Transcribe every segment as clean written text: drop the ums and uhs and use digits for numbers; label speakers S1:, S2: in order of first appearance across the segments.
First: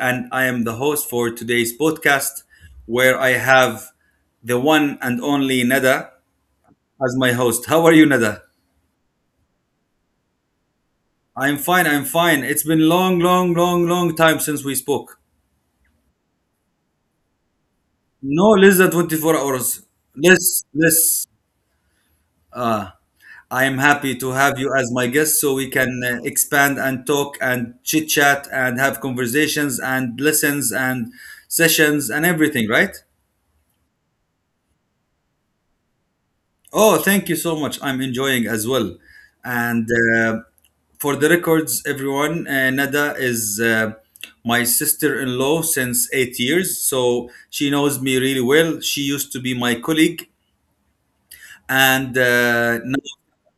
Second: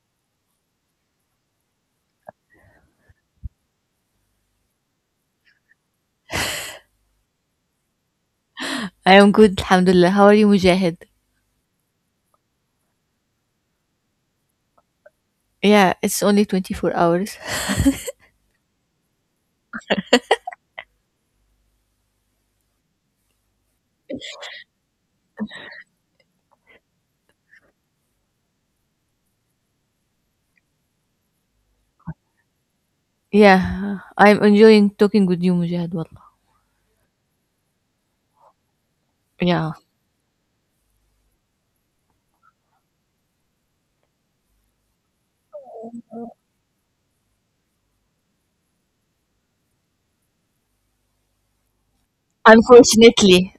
S1: and I am the host for today's podcast, where I have the one and only Nada as my host. How are you, Nada?
S2: I am good, Alhamdulillah. How are you, Mujahid?
S1: I'm fine. I'm fine. It's been long, long, long, long time since we spoke.
S2: Yeah, it's only 24 hours.
S1: No, less than 24 hours. Less, less. Uh, I am happy to have you as my guest so we can expand and talk and chit chat and have conversations and lessons and sessions and everything, right?
S2: Yeah, I'm enjoying talking with you, Mujahid. Wallah.
S1: Oh, thank you so much. I'm enjoying as well.
S2: Yeah.
S1: And uh, for the records, everyone, Nada is my sister in law since 8 years. So she knows me really well. She used to be my colleague. And uh, now,
S2: Unfortunately.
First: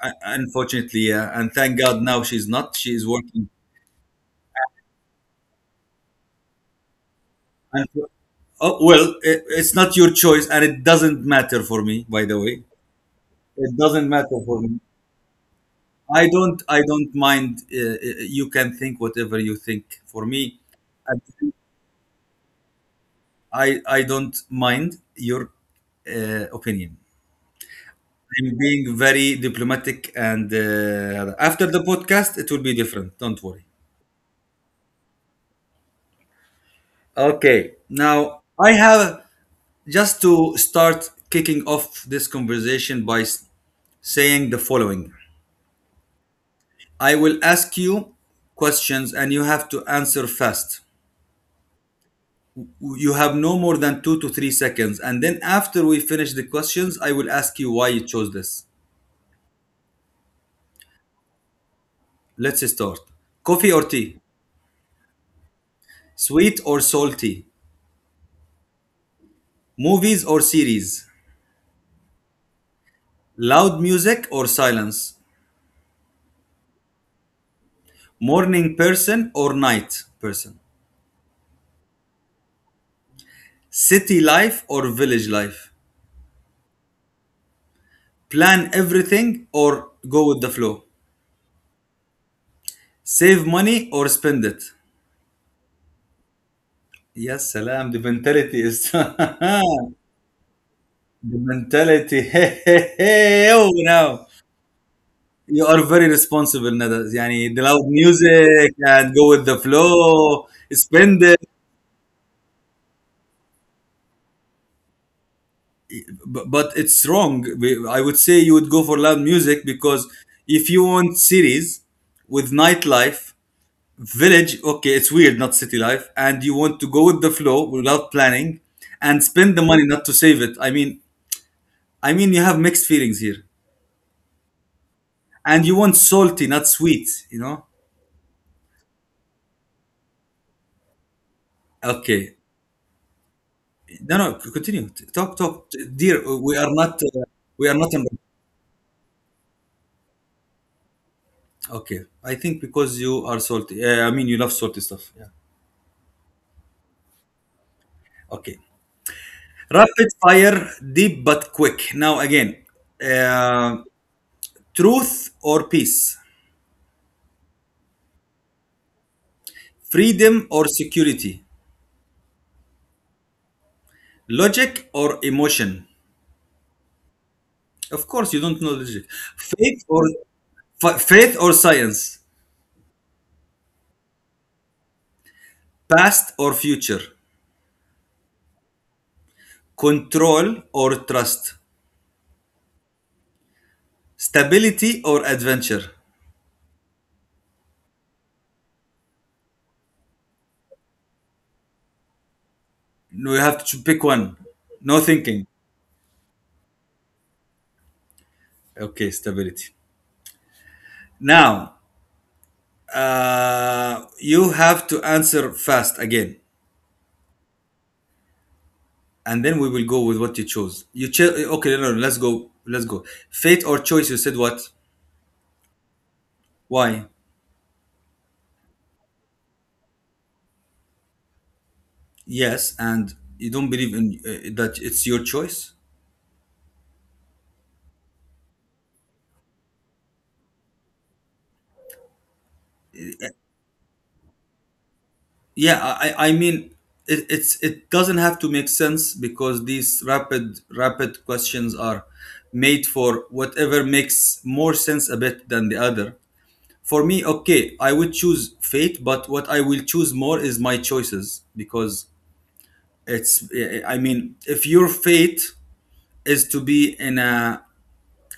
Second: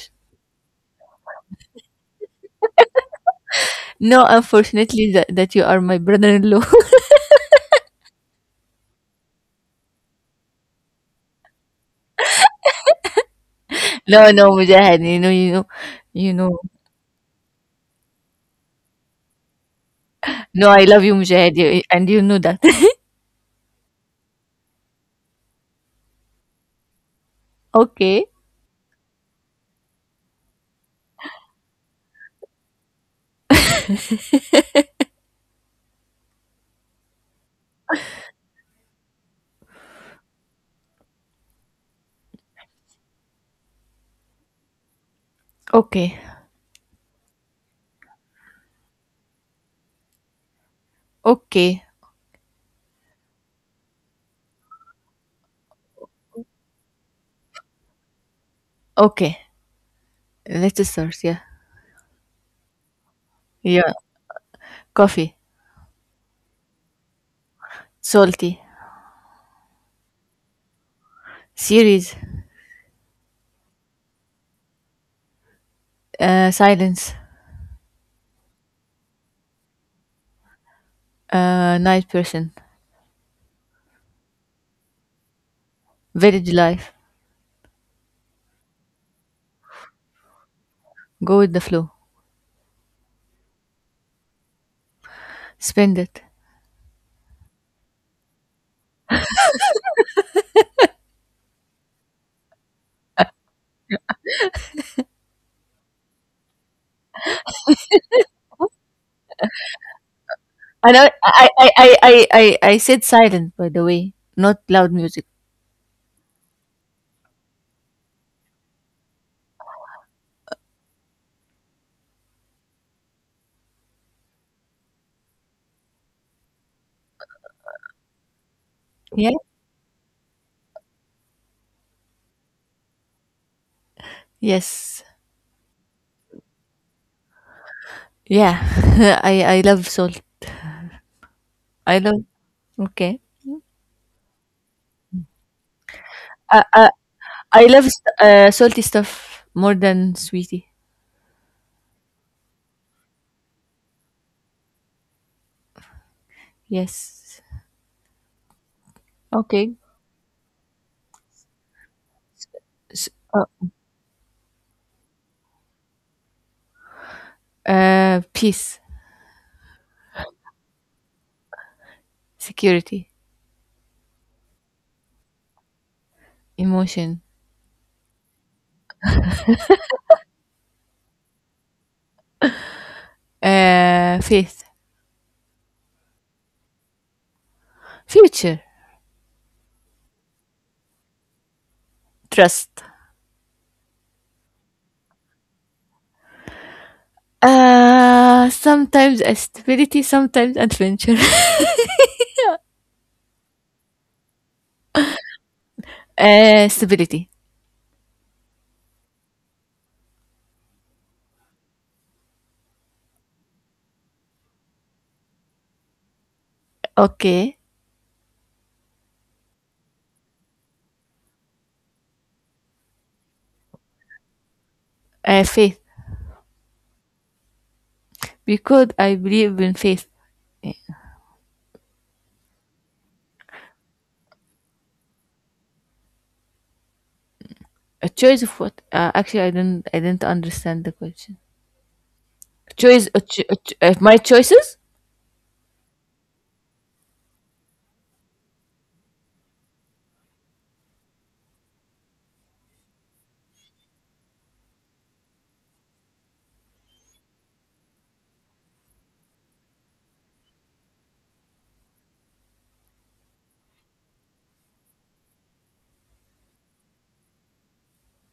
S1: Unfortunately, and thank God now she's not. She is working.
S2: No, unfortunately that, that you are my brother-in-law.
S1: And, oh, well, it's not your choice. And it doesn't matter for me, by the way. It doesn't
S2: No,
S1: matter
S2: no,
S1: for me.
S2: Mujahid.
S1: I
S2: You know.
S1: don't I don't mind. You can think whatever you think. For me,
S2: No, I love
S1: I
S2: you, Mujahid, you- and you know that.
S1: I don't mind your opinion.
S2: Okay,
S1: I'm being very diplomatic, and after the podcast, it will be different. Don't worry. Okay. Now I have just to start kicking off this conversation by saying the following.
S2: okay,
S1: I will ask you questions, and you have to answer fast.
S2: okay,
S1: You have no more than 2 to 3 seconds, and then after we finish the questions I will ask you why you chose this.
S2: okay. Let's start. Yeah,
S1: Let's start. Coffee or
S2: yeah.
S1: tea?
S2: Coffee,
S1: Sweet or salty?
S2: salty,
S1: Movies or series?
S2: series,
S1: Loud music or silence?
S2: silence,
S1: Morning person or night person?
S2: night person,
S1: City life or village life?
S2: village life.
S1: Plan everything or go with the flow?
S2: Go with the flow.
S1: Save money or spend it?
S2: Spend it.
S1: Yes, salam. The mentality is the mentality. Hey, hey, hey, oh now. You are very responsible, Nada. Yani, the loud music and go with the flow,
S2: I know.
S1: spend it.
S2: I said silent by the way, not loud music.
S1: B- But it's wrong. I would say you would go for loud music because if you want cities with nightlife, village, okay, it's weird, not city life, and you want to go with the flow without planning and
S2: Yeah.
S1: spend the money not to save it. I mean, you have mixed feelings here,
S2: Yes.
S1: and you want salty, not sweet. You know?
S2: Yeah. I love salt. I love.
S1: Okay,
S2: Okay.
S1: no, no, continue. Talk, talk, dear.
S2: I I,
S1: We are
S2: I
S1: not
S2: love
S1: in.
S2: salty stuff more than sweetie.
S1: Okay, I think because you are salty. I mean, you love salty stuff. Yeah.
S2: Yes.
S1: Okay.
S2: Okay.
S1: Rapid fire, deep but quick. Now again,
S2: S- uh,
S1: uh, truth or peace,
S2: Peace,
S1: freedom or security,
S2: security,
S1: logic or emotion.
S2: emotion,
S1: Of course, you don't know logic. Faith or faith or science,
S2: faith,
S1: past or future,
S2: future,
S1: control or trust,
S2: trust.
S1: stability or adventure.
S2: Sometimes stability, sometimes adventure.
S1: No, you have to pick one. No thinking.
S2: Stability.
S1: Okay, stability. Now, you have to answer fast again,
S2: Okay.
S1: and then we will go with what you chose. You chose. Okay, no, no, let's go. Let's go. Fate or choice? You said what?
S2: Faith
S1: Why?
S2: because I believe in faith. Eh,
S1: Yes, and you don't believe in that it's your choice.
S2: A choice of what? Actually, I didn't understand the question. Choice. My choices.
S1: I mean, it doesn't have to make sense because these rapid questions are made for whatever makes more sense a bit than the other. For me, okay, I would choose fate, but what I will choose more is my choices, because it's, I mean, if your fate is to be in a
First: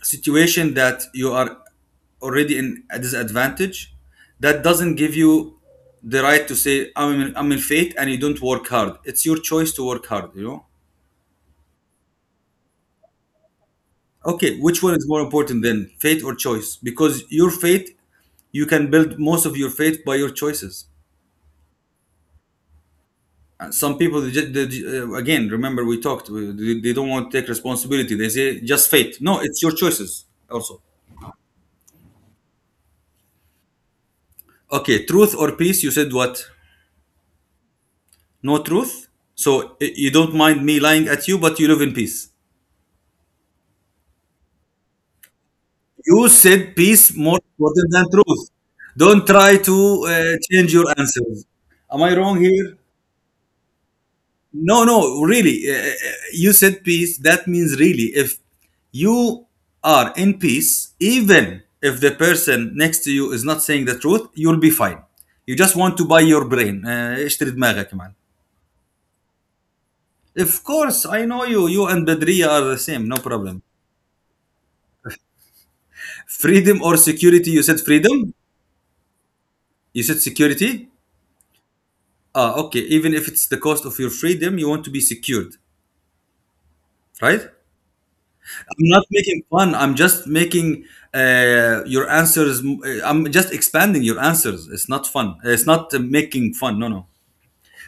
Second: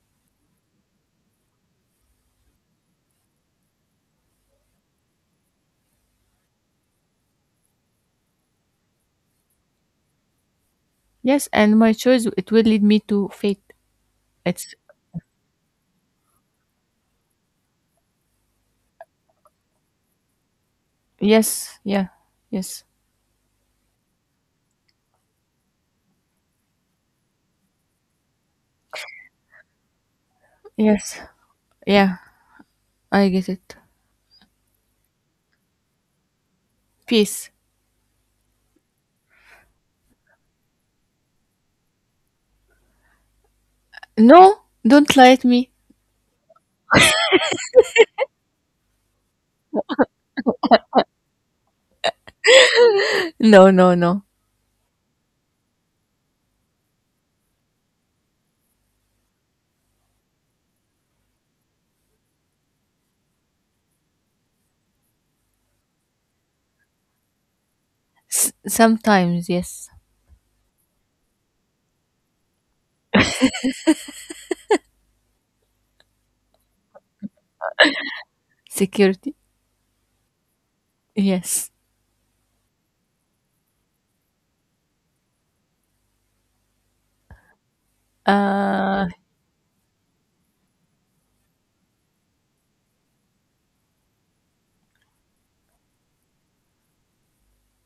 S1: situation that you are already in a disadvantage, that doesn't give you the right to say I'm in fate and you don't work hard. It's your choice to work hard, you know.
S2: Yes, and my choice it will lead me to faith.
S1: Okay,
S2: It's
S1: which one is more important then, fate or choice? Because your fate, you can build most of your fate by your choices.
S2: Yes, yeah, yes,
S1: Some people they just, they, ju- again, remember we talked they don't want to take responsibility. They say just fate. No, it's your choices also.
S2: yes, yeah. I get it.
S1: Okay, truth or peace? You said what?
S2: Peace.
S1: No, truth. So you don't mind me lying at you, but you live in peace.
S2: No, don't lie at me.
S1: You said peace more important than truth. Don't try to change your answers. Am I wrong here?
S2: No, no, no.
S1: No, no, really. You said peace. That means really, if you are in peace, even if the person next to you is not saying the truth, you'll be fine. You just want to buy your brain. اشتري دماغك man.
S2: Sometimes yes.
S1: Of course, I know you. You and Badriya are the same. No problem. Freedom or security? You said freedom.
S2: Security.
S1: You said security.
S2: Yes.
S1: Ah, okay. Even if it's the cost of your freedom, you want to be secured, right? I'm not
S2: Uh,
S1: making fun. I'm just making your answers. I'm just expanding your answers. It's not fun. It's not making fun. No, no.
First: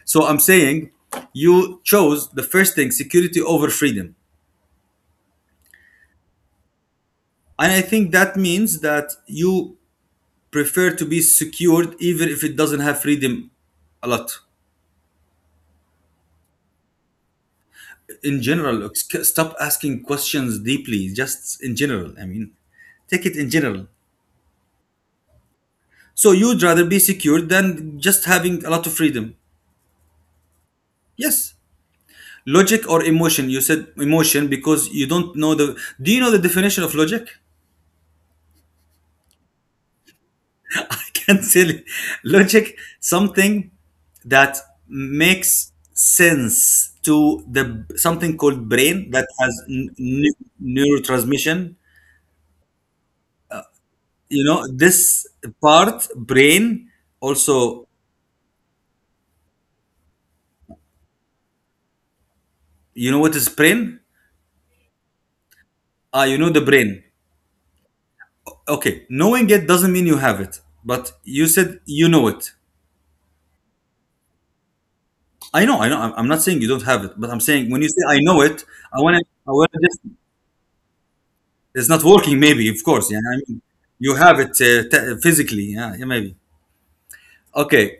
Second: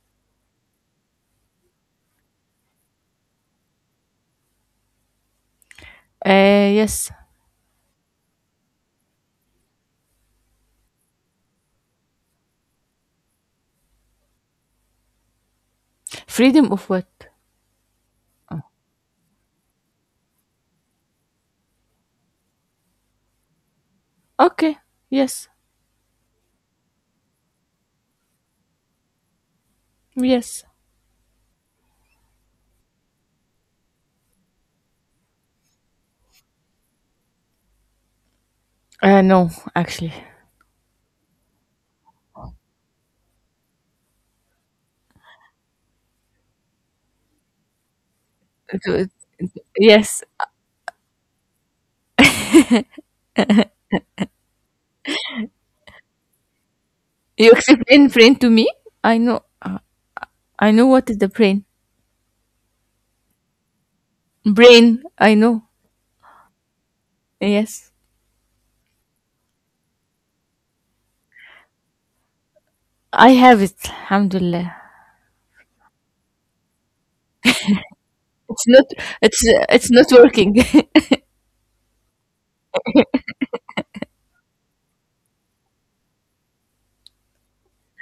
S1: So I'm saying you chose the first thing, security over freedom.
S2: Yes.
S1: And I think that means that you prefer to be secured even if it doesn't have freedom a lot.
S2: Freedom of what?
S1: In general, look, stop asking questions deeply, just in general. I mean, take it in general.
S2: Okay. Yes.
S1: So you'd rather be secured than just having a lot of freedom.
S2: Yes.
S1: Yes. Logic or emotion? You said emotion because you don't know the. Do you know the definition of logic?
S2: No, actually.
S1: I can't tell you. Logic, something that makes sense to the something called
S2: It
S1: brain that
S2: was-
S1: has
S2: yes,
S1: neurotransmission. You know this part, brain.
S2: you
S1: Also,
S2: explained brain to me. I know. I know what is the brain.
S1: you know what is brain?
S2: Brain. I know.
S1: Ah, you know the brain.
S2: Yes,
S1: Okay, knowing it doesn't mean you have it, but you said you know it.
S2: I have it. Alhamdulillah.
S1: I know, I know. I'm not saying you don't have it, but I'm saying when you say I know it,
S2: It's not. It's
S1: I want to
S2: it's
S1: just,
S2: not working.
S1: it's not working, maybe, of course. Yeah, I mean, you have it physically. Yeah, yeah, maybe. Okay.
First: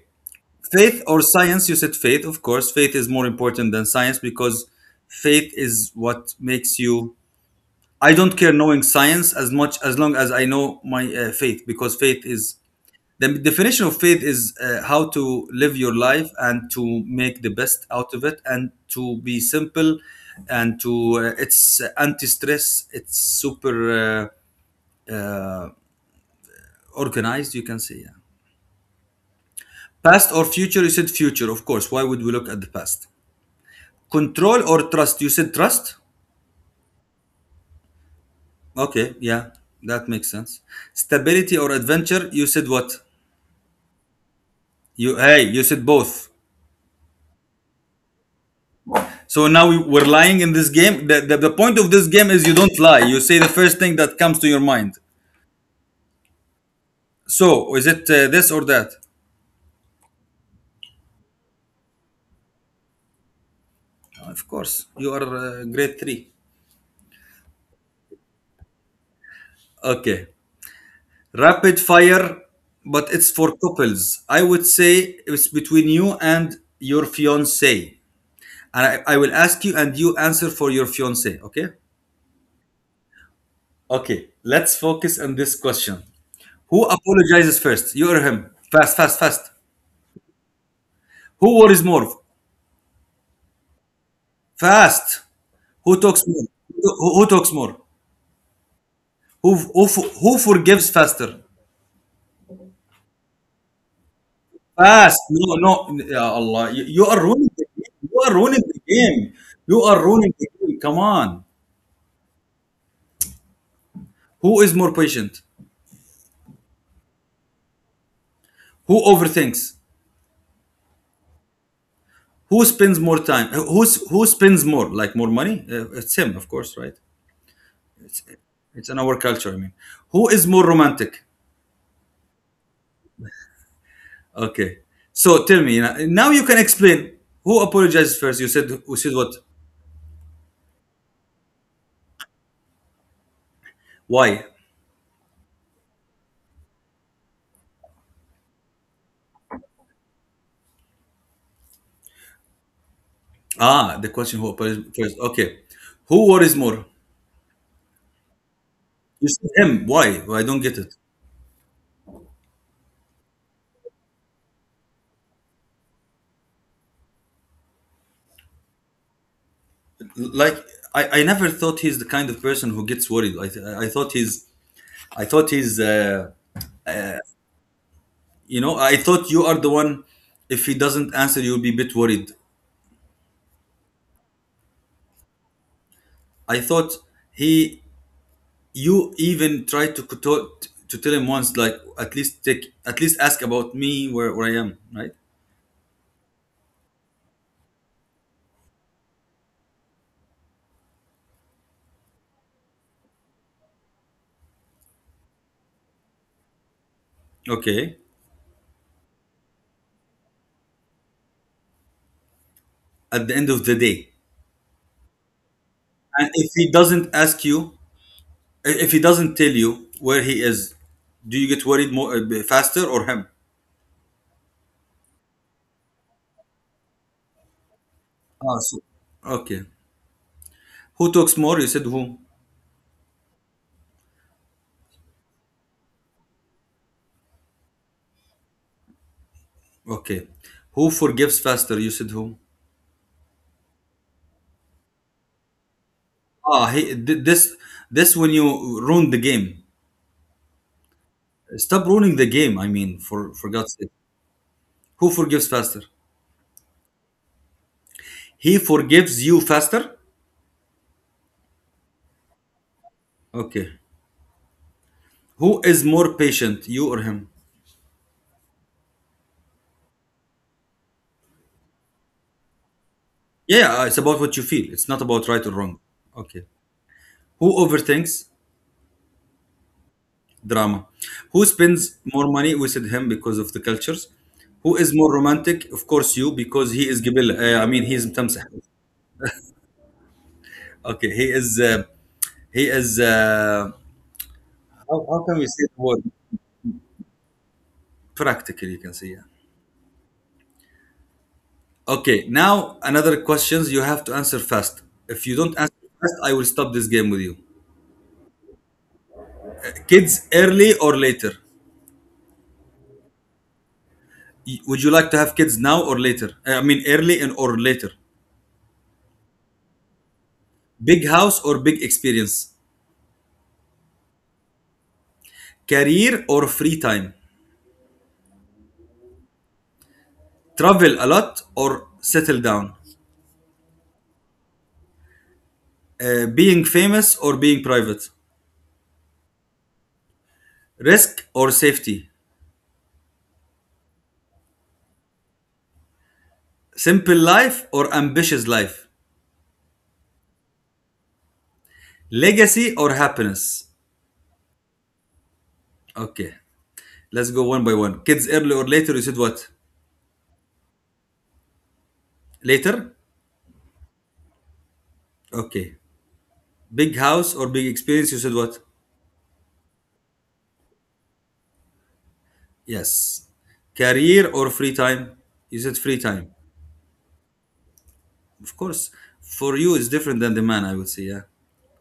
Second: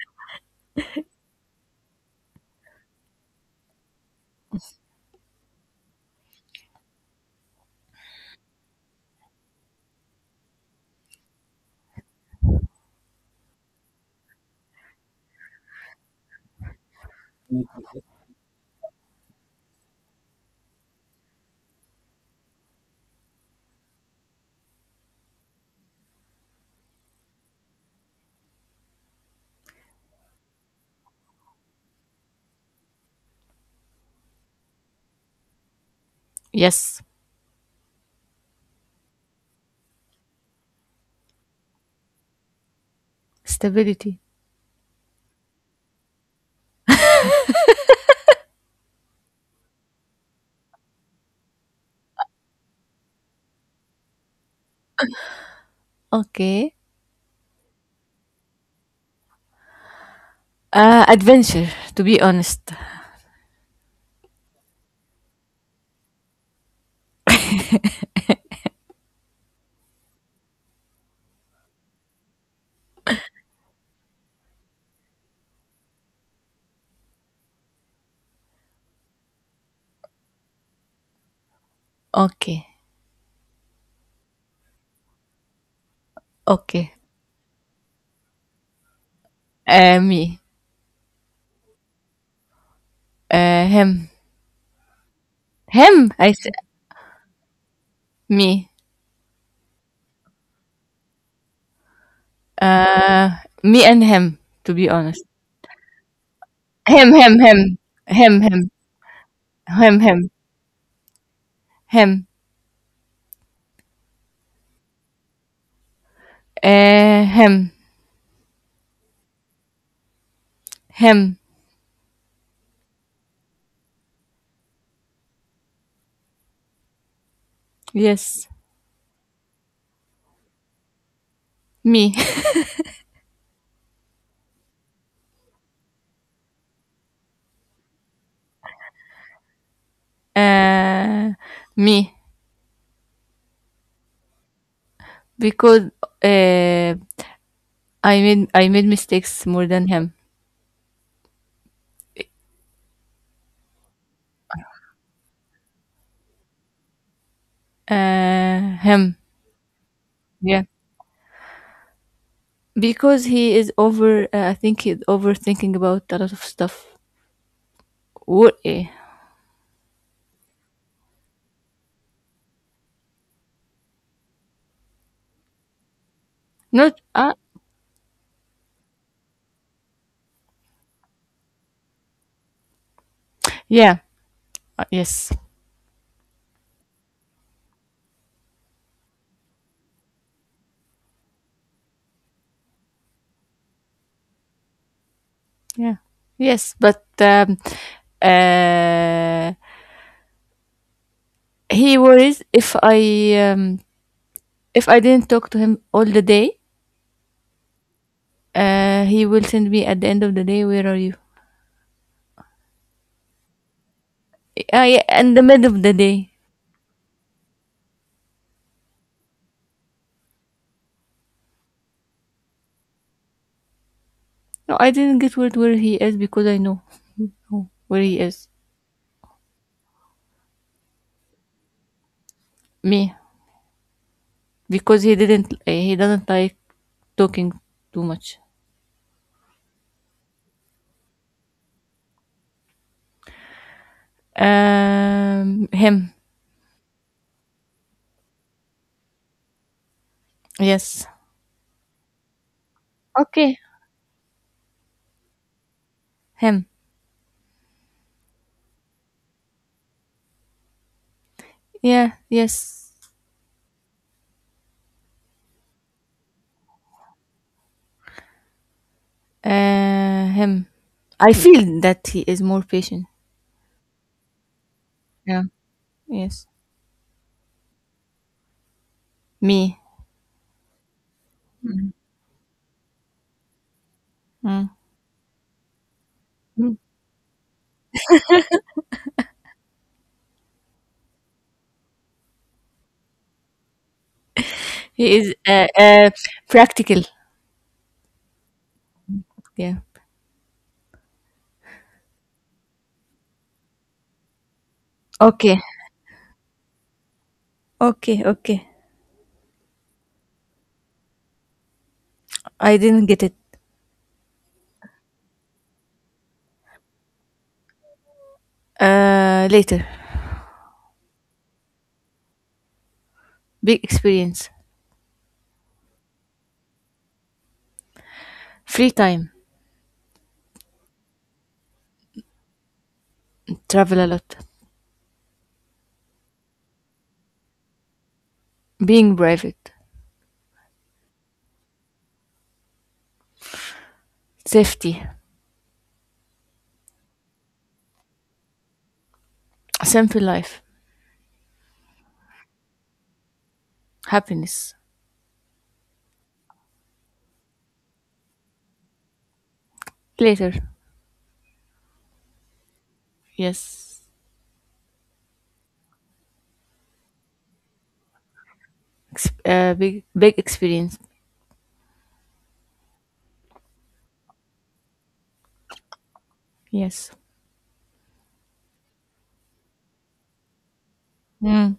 S1: Faith or science? You said faith, of course. Faith is more important than science because faith is what makes you. I don't care knowing science as much as long as I know my faith, because faith is. The definition of faith is how to live your life and to make the best out of it and to be simple and to it's anti-stress. It's super uh, uh, organized, you can say. Yeah. Past or future? You said future, of course. Why would we look at the past? Control or trust? You said trust.
S2: Yes,
S1: Okay, yeah, that makes sense. Stability or adventure? You said what?
S2: stability.
S1: You, hey, you said both. So now we- we're lying in this game. The point of this game is you don't lie. You say the first thing that comes to your mind.
S2: Okay.
S1: So is it this or that?
S2: Adventure. To be honest.
S1: Of course, you are grade three. Okay. Rapid fire, but it's for couples. I would say it's between you and your fiance. And I will ask you, and you answer for your fiance. Okay.
S2: Okay.
S1: Okay. Let's focus on this question. Who
S2: Okay.
S1: apologizes first? You or him? Fast, fast, fast.
S2: Me.
S1: Who worries more?
S2: Him.
S1: Fast. Who
S2: Him.
S1: talks
S2: I
S1: more?
S2: said
S1: Who talks more?
S2: me.
S1: Who, who who forgives faster?
S2: Uh, Me and him. To be
S1: Fast.
S2: honest.
S1: No, no. Ya Allah, you
S2: Him.
S1: are
S2: Him.
S1: ruining
S2: Him.
S1: the game. You are
S2: Him.
S1: ruining
S2: Him.
S1: the game. You are
S2: Him. Him.
S1: ruining the game. Come on.
S2: Him.
S1: Who is more patient?
S2: Him.
S1: Who overthinks?
S2: Him.
S1: Who spends more time? Who spends more? Like more money? It's him, of course, right?
S2: Yes.
S1: It's in our culture, I mean. Who is more romantic?
S2: Me.
S1: Okay. So tell me, now you can explain. Who apologizes first? You said what?
S2: Uh, me.
S1: Why?
S2: Because uh, I made mistakes more than him.
S1: Ah, the question who appears first. Okay. Who worries more?
S2: Him.
S1: You said him. Why? Well, I don't
S2: Yeah.
S1: get it.
S2: Because he is over. I think he's overthinking about a lot of stuff. What? eh,
S1: Like I never thought he's the kind of person who gets worried. I thought he's, I thought he's
S2: Not.
S1: you know, I thought you are the one. If he doesn't answer, you'll be a bit worried.
S2: Yeah. Yes.
S1: I thought he, you even tried to to tell him once, like at least take, at least ask about me where I am, right.
S2: Yeah. Yes. But uh, he worries if I didn't talk to him all the day.
S1: Okay.
S2: He will send me at the end of the day. Where are you?
S1: At the end of the day,
S2: Yeah, in the middle of the
S1: and
S2: day.
S1: if he doesn't ask you, if he doesn't tell you where he is, do you get worried more faster, or him?
S2: No, I didn't get word where he is because I know where he is.
S1: Ah, so- okay. Who talks more? You said who?
S2: Me, because he didn't. He doesn't like talking too much.
S1: Okay. Who forgives faster? You said who?
S2: Him.
S1: Ah, he, th- this when you ruin the game.
S2: Yes.
S1: Stop ruining the game. I mean, for
S2: Okay.
S1: God's sake. Who forgives faster?
S2: Him.
S1: He forgives you faster.
S2: Yeah. Yes.
S1: Okay. Who is more patient, you or him?
S2: Him. I feel that he is more patient.
S1: Yeah, yeah, it's about what you feel. It's not about right
S2: Yeah.
S1: or wrong. Okay.
S2: Yes.
S1: Who overthinks?
S2: Me.
S1: Drama. Who spends more money? We said him because of the cultures.
S2: Mm.
S1: Who is more romantic? Of course, you, because he is Gibil. I mean, he is Tamsah. Okay, he is. He is. Uh,
S2: He
S1: how
S2: is
S1: can we say the word?
S2: practical.
S1: Practical, you can say. Yeah.
S2: Yeah.
S1: Okay, now another questions you have to answer fast. If you don't
S2: Okay.
S1: answer fast, I will stop this game with you.
S2: Okay, okay.
S1: Kids early or later?
S2: I didn't get it.
S1: Would you like to have kids now or later? I mean, early and or later.
S2: Later.
S1: Big house or big experience?
S2: Big experience.
S1: Career or free time?
S2: Free time.
S1: Travel a lot or settle down?
S2: Travel a lot.
S1: Being famous or being private?
S2: Being private.
S1: Risk or safety?
S2: Safety.
S1: Simple life or ambitious life?
S2: Simple life.
S1: Legacy or happiness?
S2: Happiness.
S1: Okay, let's go one by one. Kids early or later, you said what?
S2: Later.
S1: Later?
S2: Yes.
S1: Okay. Big house or big experience, you said what?
S2: Big experience.
S1: Yes. Career or free time? You said free time.
S2: Yes.
S1: Of course, for you it's different than the man, I would say, yeah.
S2: Mm.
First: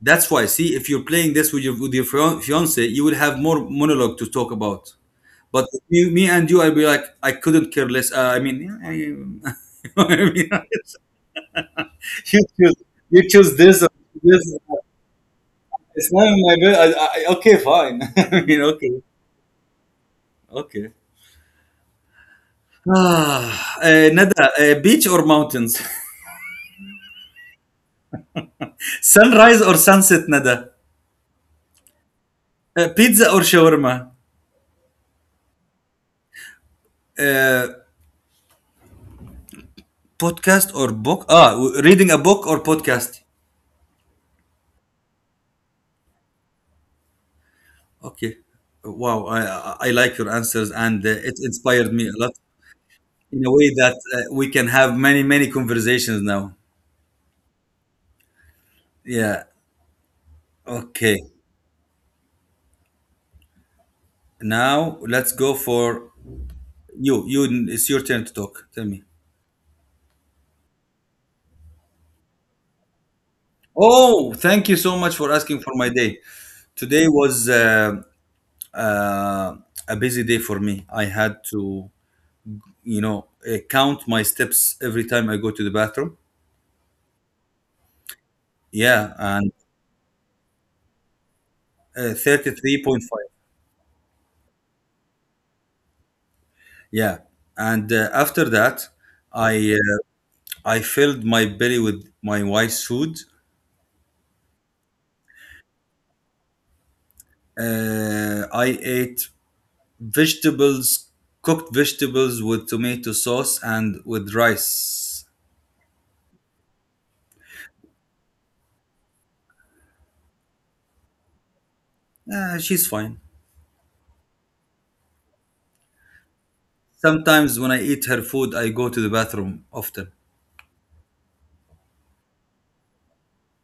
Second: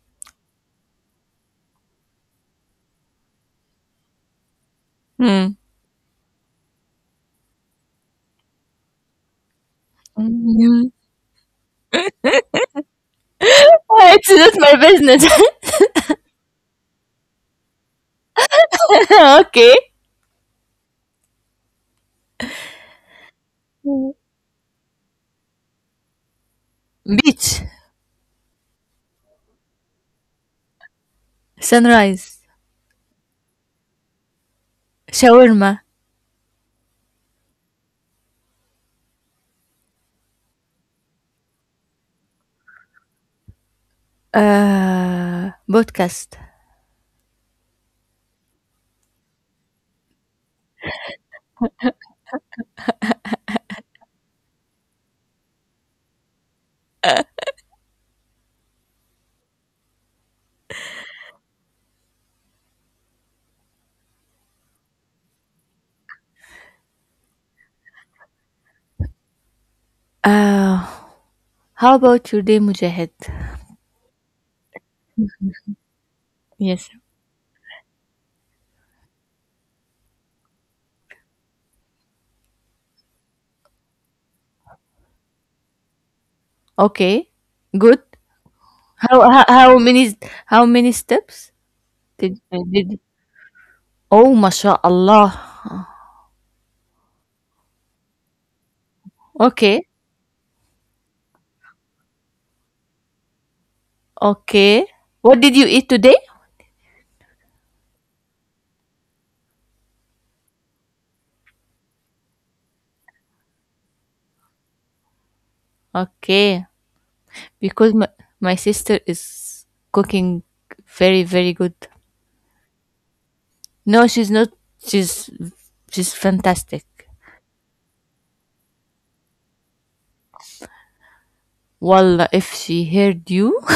S1: That's why, see, if you're playing this with your fiance, you will have more monologue to talk about.
S2: Mm.
S1: But me and you, I'll be like, I couldn't care less. I mean, yeah, you know what I mean.
S2: Mm.
S1: You choose, you choose this, or
S2: It's
S1: this.
S2: not my business.
S1: It's not in my bed. Okay, fine. I mean, okay,
S2: Okay.
S1: okay. Nada, beach or mountains?
S2: Beach.
S1: Sunrise or sunset, Nada?
S2: Sunrise.
S1: Pizza or shawarma?
S2: Shawarma.
S1: Uh, Podcast or book? Reading a book or podcast?
S2: Podcast.
S1: Okay. Wow, I like your answers, and it inspired me a lot in a way that we can have many conversations now. Yeah. Okay. Now let's go for you. You, it's your turn to talk. Tell me.
S2: Uh, how about your day, Mujahid?
S1: Oh, thank you so much for asking for my day.
S2: Yes.
S1: Today was uh, a busy day for me. I had to count my steps every time I go to the bathroom.
S2: Okay, good. How
S1: Yeah,
S2: how,
S1: and
S2: how many how many steps did did?
S1: 33.5.
S2: Oh, mashallah.
S1: Yeah, and after that,
S2: Okay,
S1: I uh, I filled my belly with my wife's food.
S2: okay. What did you eat today?
S1: I ate vegetables, cooked vegetables with tomato sauce and with rice.
S2: Okay, because my sister is cooking very very good.
S1: She's fine.
S2: No, she's not. She's she's fantastic.
S1: Sometimes when I eat her food, I go to the bathroom often.
S2: Wallah, if she heard you.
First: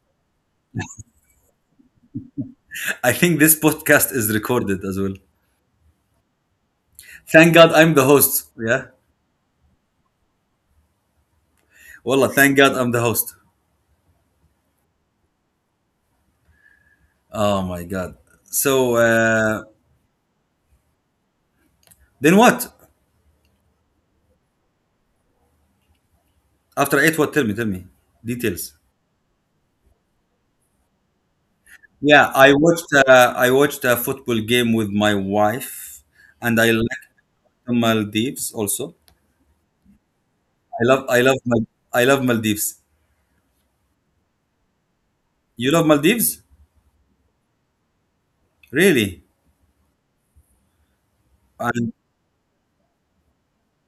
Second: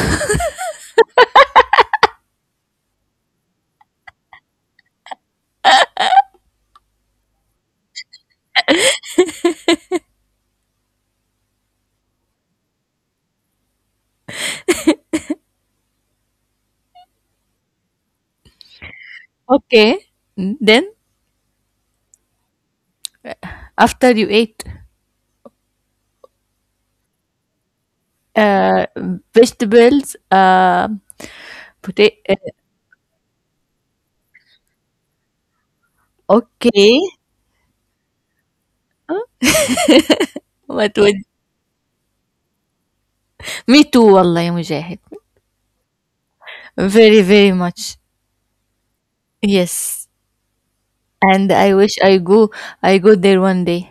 S1: I think this podcast is recorded as well. Thank God I'm the host. Yeah. Wallah, thank God I'm the host. Oh my God. So
S2: Okay, then
S1: then what?
S2: after you ate
S1: After I ate what? Tell me, tell me. Details.
S2: uh vegetables, potato.
S1: Yeah, I watched a football game with my wife, and I
S2: Okay,
S1: like the Maldives also. I
S2: what
S1: love
S2: was.
S1: I love Mal- I love Maldives.
S2: Me too, والله يا مجاهد.
S1: You love Maldives?
S2: Very, very much.
S1: Really?
S2: Yes. And
S1: And
S2: I go there one day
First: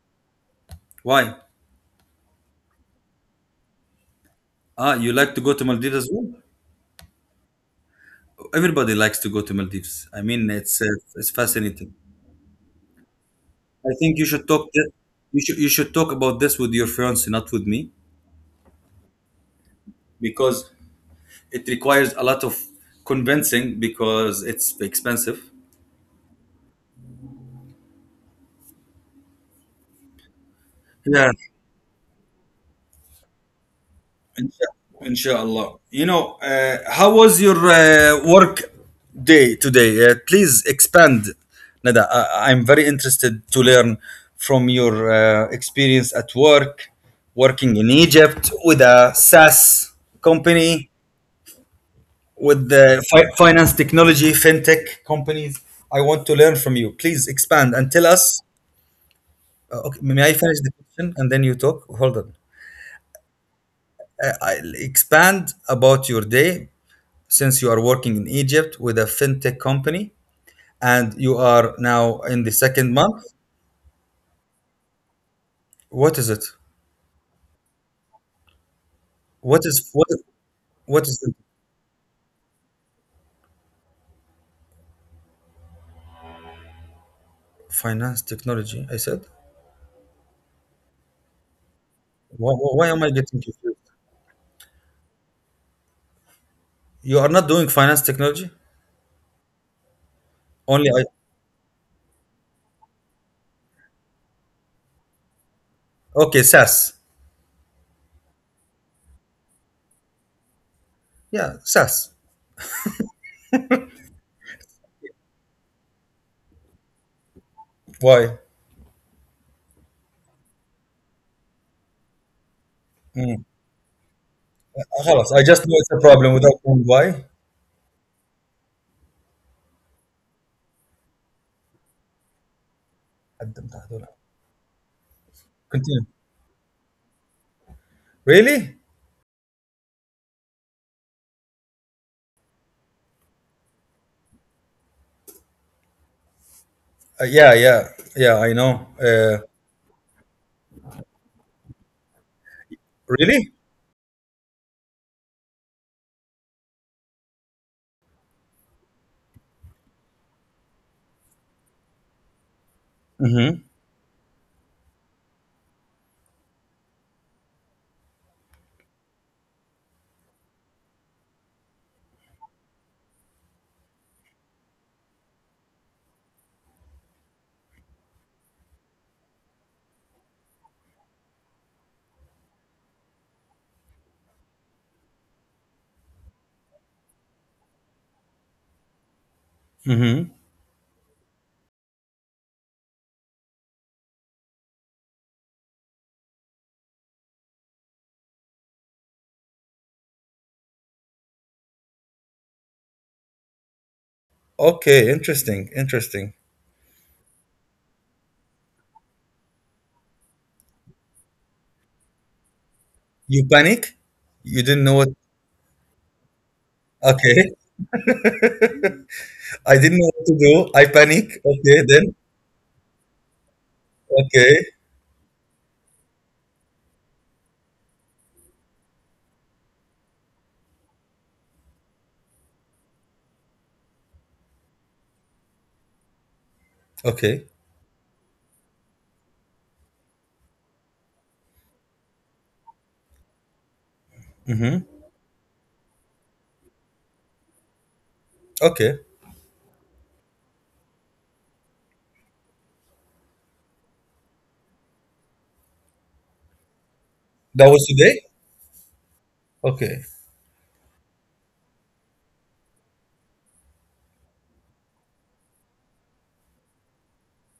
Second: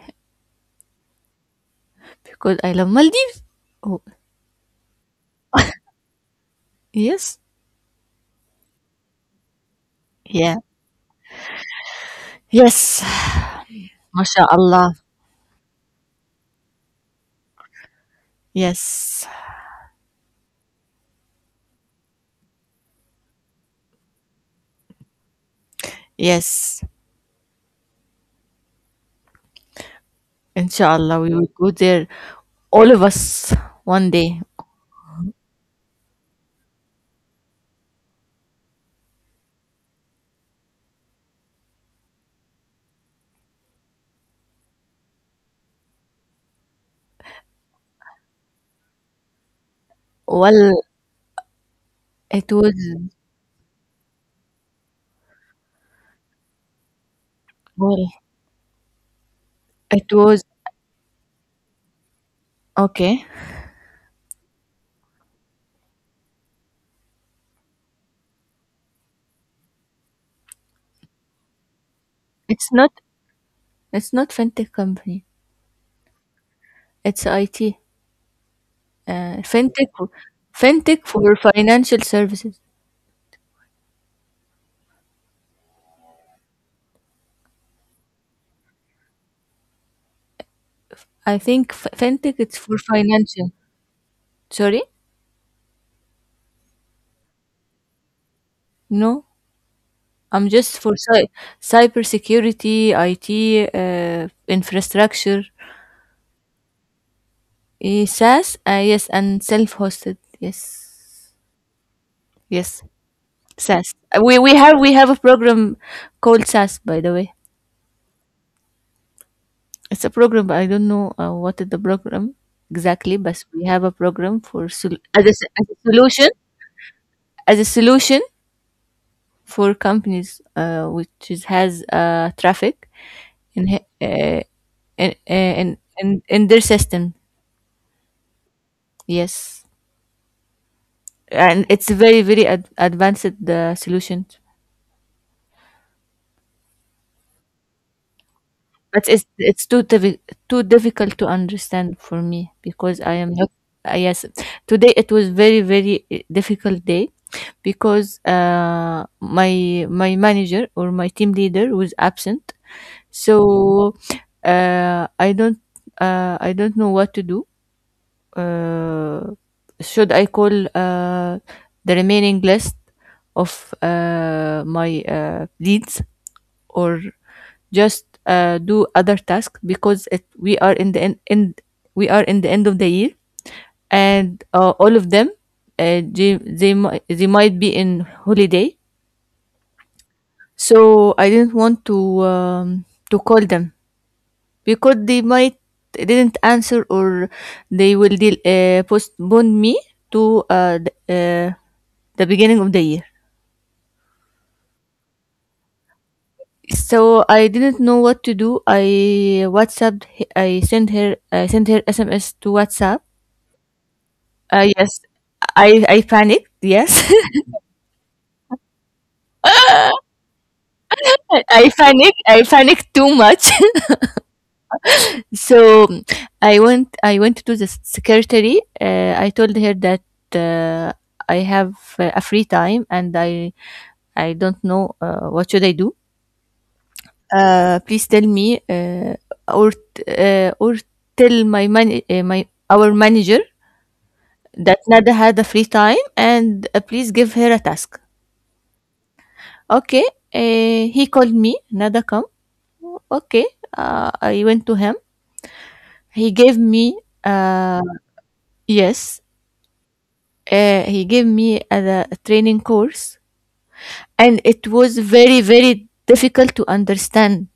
S1: why?
S2: because I love Maldives. Oh,
S1: You like to go to Maldives as well?
S2: yes.
S1: Everybody likes to go to Maldives. I mean,
S2: Yeah.
S1: it's fascinating.
S2: Yes.
S1: I think you should talk th-
S2: MashaAllah.
S1: you should talk about this with your fiance, not with me,
S2: Yes.
S1: because it requires a lot of convincing because it's expensive.
S2: Yes. Inshallah,
S1: Yeah,
S2: we will go there, all of us, one day.
S1: Insha- Inshallah. How was your work day today? Please expand, Nada. I'm very interested to learn from your experience at work, working in Egypt with a SaaS
S2: Well,
S1: company,
S2: it
S1: with
S2: was,
S1: the finance technology, fintech companies. I want to learn from you. Please expand and tell
S2: well,
S1: us. Okay,
S2: it
S1: may I
S2: was,
S1: finish the question and then you talk? Hold on.
S2: okay.
S1: I'll expand about your day since you are working in Egypt with a fintech company and you are now in the
S2: It's not,
S1: second month.
S2: it's not fintech company.
S1: What is it?
S2: It's IT.
S1: What is what?
S2: Fintech,
S1: What
S2: fintech
S1: is it?
S2: for financial services.
S1: Finance technology? I said.
S2: I think fintech
S1: Why,
S2: it's for
S1: why am I getting
S2: financial.
S1: confused?
S2: Sorry,
S1: You are not doing finance technology.
S2: no, I'm just
S1: Only
S2: for
S1: I.
S2: cy- cybersecurity, IT, infrastructure,
S1: Okay, SaaS.
S2: SaaS. Yes, and self-hosted. Yes,
S1: Yeah, SaaS.
S2: yes, SaaS. We have a program called SaaS. By the way,
S1: Why?
S2: it's a program, but I don't know what is the program exactly. But
S1: Mm.
S2: we have a program for sol- as
S1: خلاص,
S2: a,
S1: I
S2: s-
S1: just know it's a problem without knowing why.
S2: as a solution for companies which is, has traffic In
S1: قدمت
S2: he-
S1: هذول. Continue.
S2: and in their system,
S1: Really?
S2: yes, and it's very advanced, the solution,
S1: Yeah, yeah, yeah. I know.
S2: but it's it's too diffi- too difficult to understand for me because i am not
S1: Really?
S2: uh, Yes, today it was very very difficult day because my manager or my team leader was absent, so
S1: Mm-hmm.
S2: uh i don't I don't know what to do. uh, should I call the remaining list of my leads, or just do other tasks? Because it, we are in the end, end we are in the end of the year, and all of them, they might be in holiday,
S1: Mm-hmm.
S2: so I didn't want to call them because they might didn't answer or they will postpone me to the beginning of the year.
S1: Okay, interesting, interesting.
S2: So I didn't know what to do. I WhatsApped. H- I sent her. I sent her SMS to WhatsApp.
S1: You panic? You didn't know
S2: Yes,
S1: what?
S2: I panicked. Yes,
S1: Okay, I didn't know what to do. I panic.
S2: I
S1: Okay, then.
S2: panicked. I panicked too much.
S1: Okay,
S2: So I went to the secretary. I told her that uh, I have a free time and I don't know what should I do.
S1: okay.
S2: Please tell me or tell my our manager that
S1: Mm-hmm.
S2: Nada had a free time and please give her a task.
S1: Okay,
S2: Okay, he called me. Nada come. Okay, I went to him. He gave me
S1: that was today.
S2: yes,
S1: Okay.
S2: he gave me a training course, and it was very very difficult to understand,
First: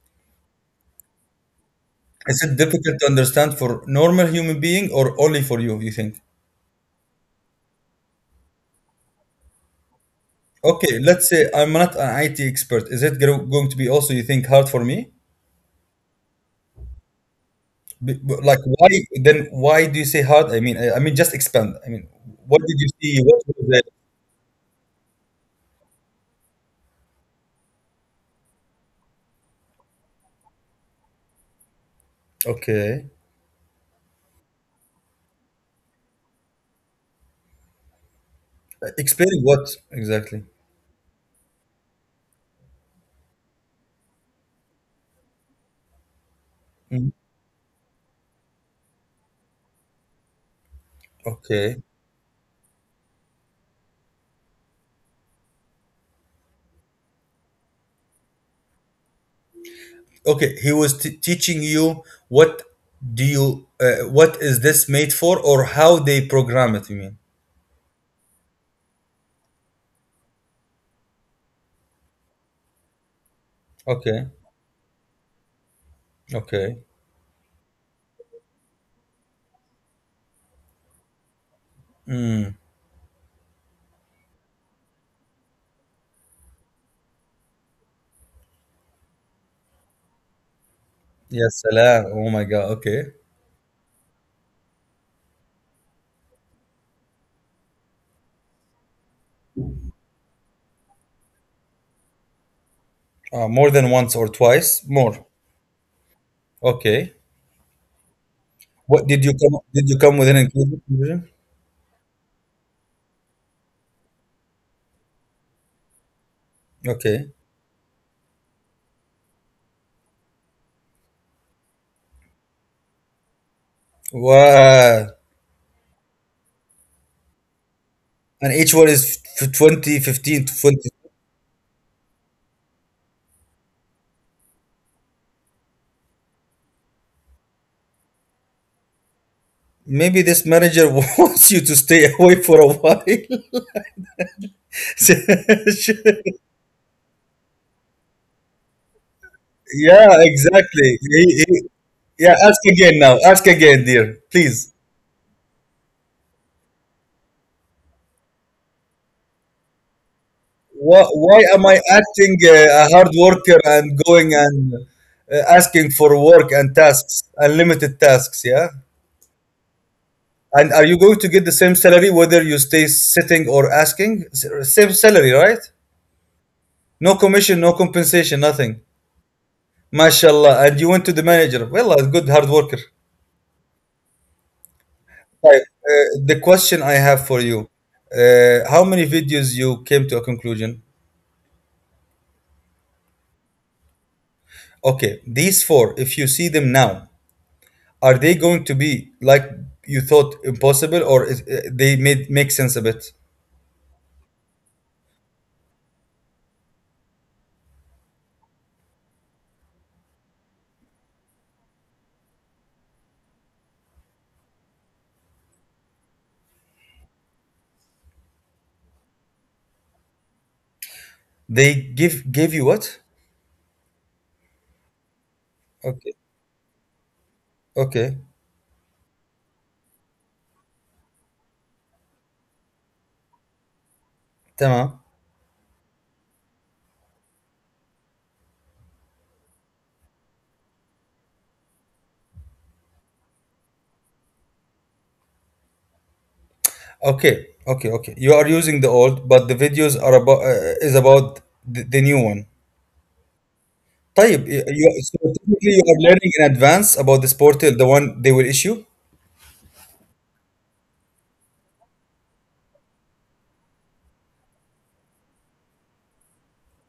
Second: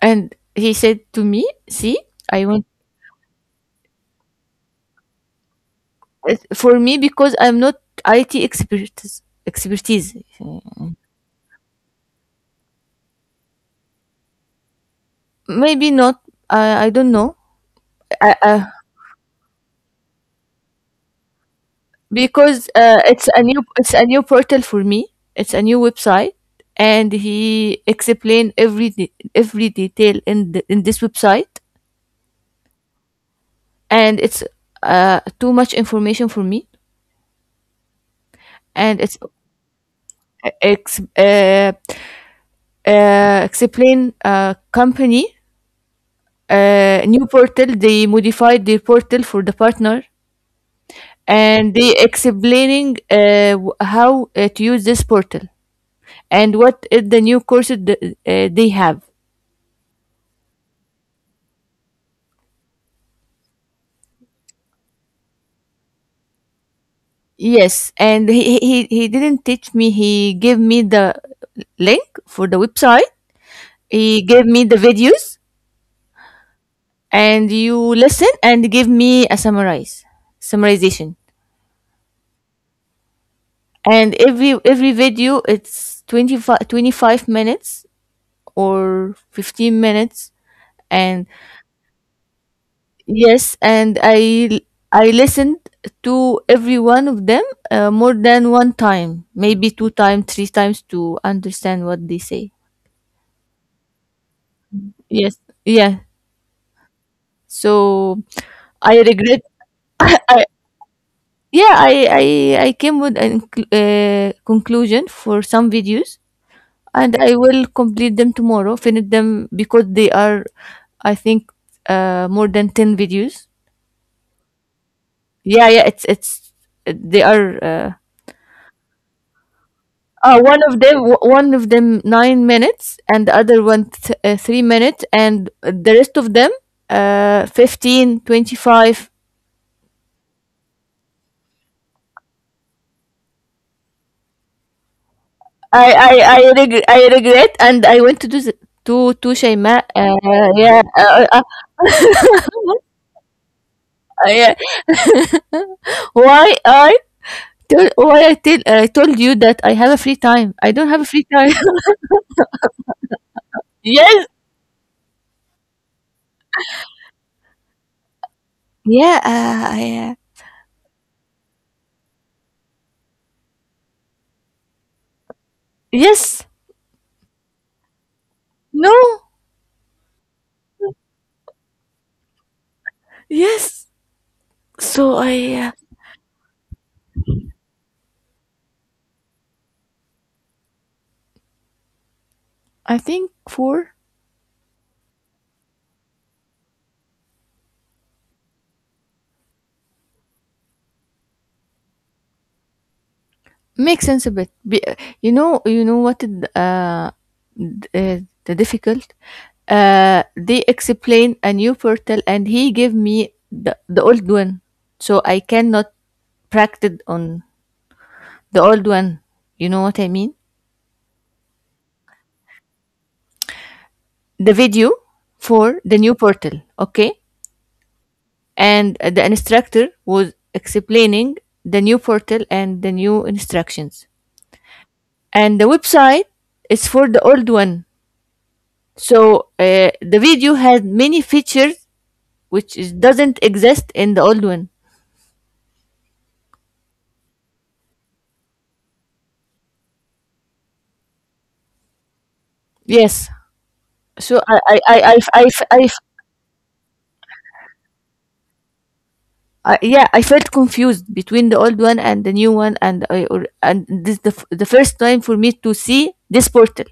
S2: and he said to me, see.
S1: Is
S2: I
S1: it
S2: want
S1: difficult to understand for normal human being or only for you? You think?
S2: For me, because I'm not IT expertise.
S1: Okay, let's say I'm not an IT expert. Is it going to be also you think hard for me?
S2: Maybe not. I don't know. uh, uh,
S1: Like why then? Why do you say hard? I mean, I mean just expand. I mean, what
S2: because
S1: did you see? What was it?
S2: it's a new portal for me, it's a new website, and he explained every detail in in this website,
S1: Okay.
S2: and it's too much information for me, and it's
S1: Explain what exactly.
S2: ex- explain company,
S1: Mm.
S2: new portal. They modified their portal for the partner, and
S1: Okay.
S2: they explaining how to use this portal and what is the new courses they have.
S1: Okay. He was teaching you what is this made for or how they program it, you mean?
S2: Yes, and he didn't teach me. He gave me the link for the website. He
S1: Okay.
S2: gave me the videos,
S1: Okay.
S2: and you listen and give me a summarize summarization, and every video it's 25 25 minutes or 15 minutes, and
S1: Yes, salam. Oh my God. Okay.
S2: yes, and I listened to every one of them more than one time, maybe two times, three times, to understand what they say.
S1: More than once or twice? More.
S2: Yes, yeah.
S1: Okay.
S2: So I
S1: What did you
S2: regret.
S1: come, did you come with an
S2: I,
S1: inclusive version?
S2: yeah I came with a conclusion for some videos, and
S1: Okay.
S2: I will complete them tomorrow, finish them, because they are, I think, more than 10 videos.
S1: Wow.
S2: Yeah, yeah, they are,
S1: And each one is 20, 15, 20.
S2: one of them 9 minutes, and the other one 3 minutes, and the rest of them, 15, 25.
S1: Maybe this manager wants you to stay away for a while.
S2: I regret, and I want to do the, to Shaima,
S1: Yeah, exactly. Yeah, ask again now. Ask again, dear.
S2: yeah,
S1: Please.
S2: why I Tell what I tell I told you that I have a free time. I don't have
S1: Why,
S2: a free
S1: why
S2: time.
S1: am I acting a hard worker and
S2: Yes.
S1: going and asking for work and tasks, unlimited tasks? Yeah.
S2: Yeah.
S1: And are you going to get the same salary whether you stay sitting or asking? Same salary, right?
S2: Yes.
S1: No commission, no compensation, nothing.
S2: No.
S1: MashaAllah. And you went to the manager. Well, a good hard worker.
S2: Yes. So I.
S1: Right. The question I have for you: how many videos you came to a conclusion?
S2: I think four
S1: Okay, these four, if you see them now, are they going to be like you thought impossible, or they made make sense a bit?
S2: makes sense a bit. You know. You know what? D- uh, the difficult. They explain a new portal, and he gave me the old one, so I cannot practice on the old one. You know what I mean?
S1: They give gave you what?
S2: The video for the new
S1: Okay,
S2: portal, okay,
S1: okay,
S2: and the instructor was explaining the new portal and the new instructions,
S1: tamam.
S2: and the website is for the old one, so the video had many features which is, doesn't exist in the old one.
S1: Okay, okay, okay. You are using the old, but the videos are about is about the new one.
S2: Yes, so
S1: طيب,
S2: I I
S1: you
S2: I I,
S1: so
S2: I, I,
S1: technically
S2: I
S1: you are learning in advance about this portal, the one they will issue.
S2: yeah, I felt confused between the old one and the new one, and and this the first time for me to see this portal.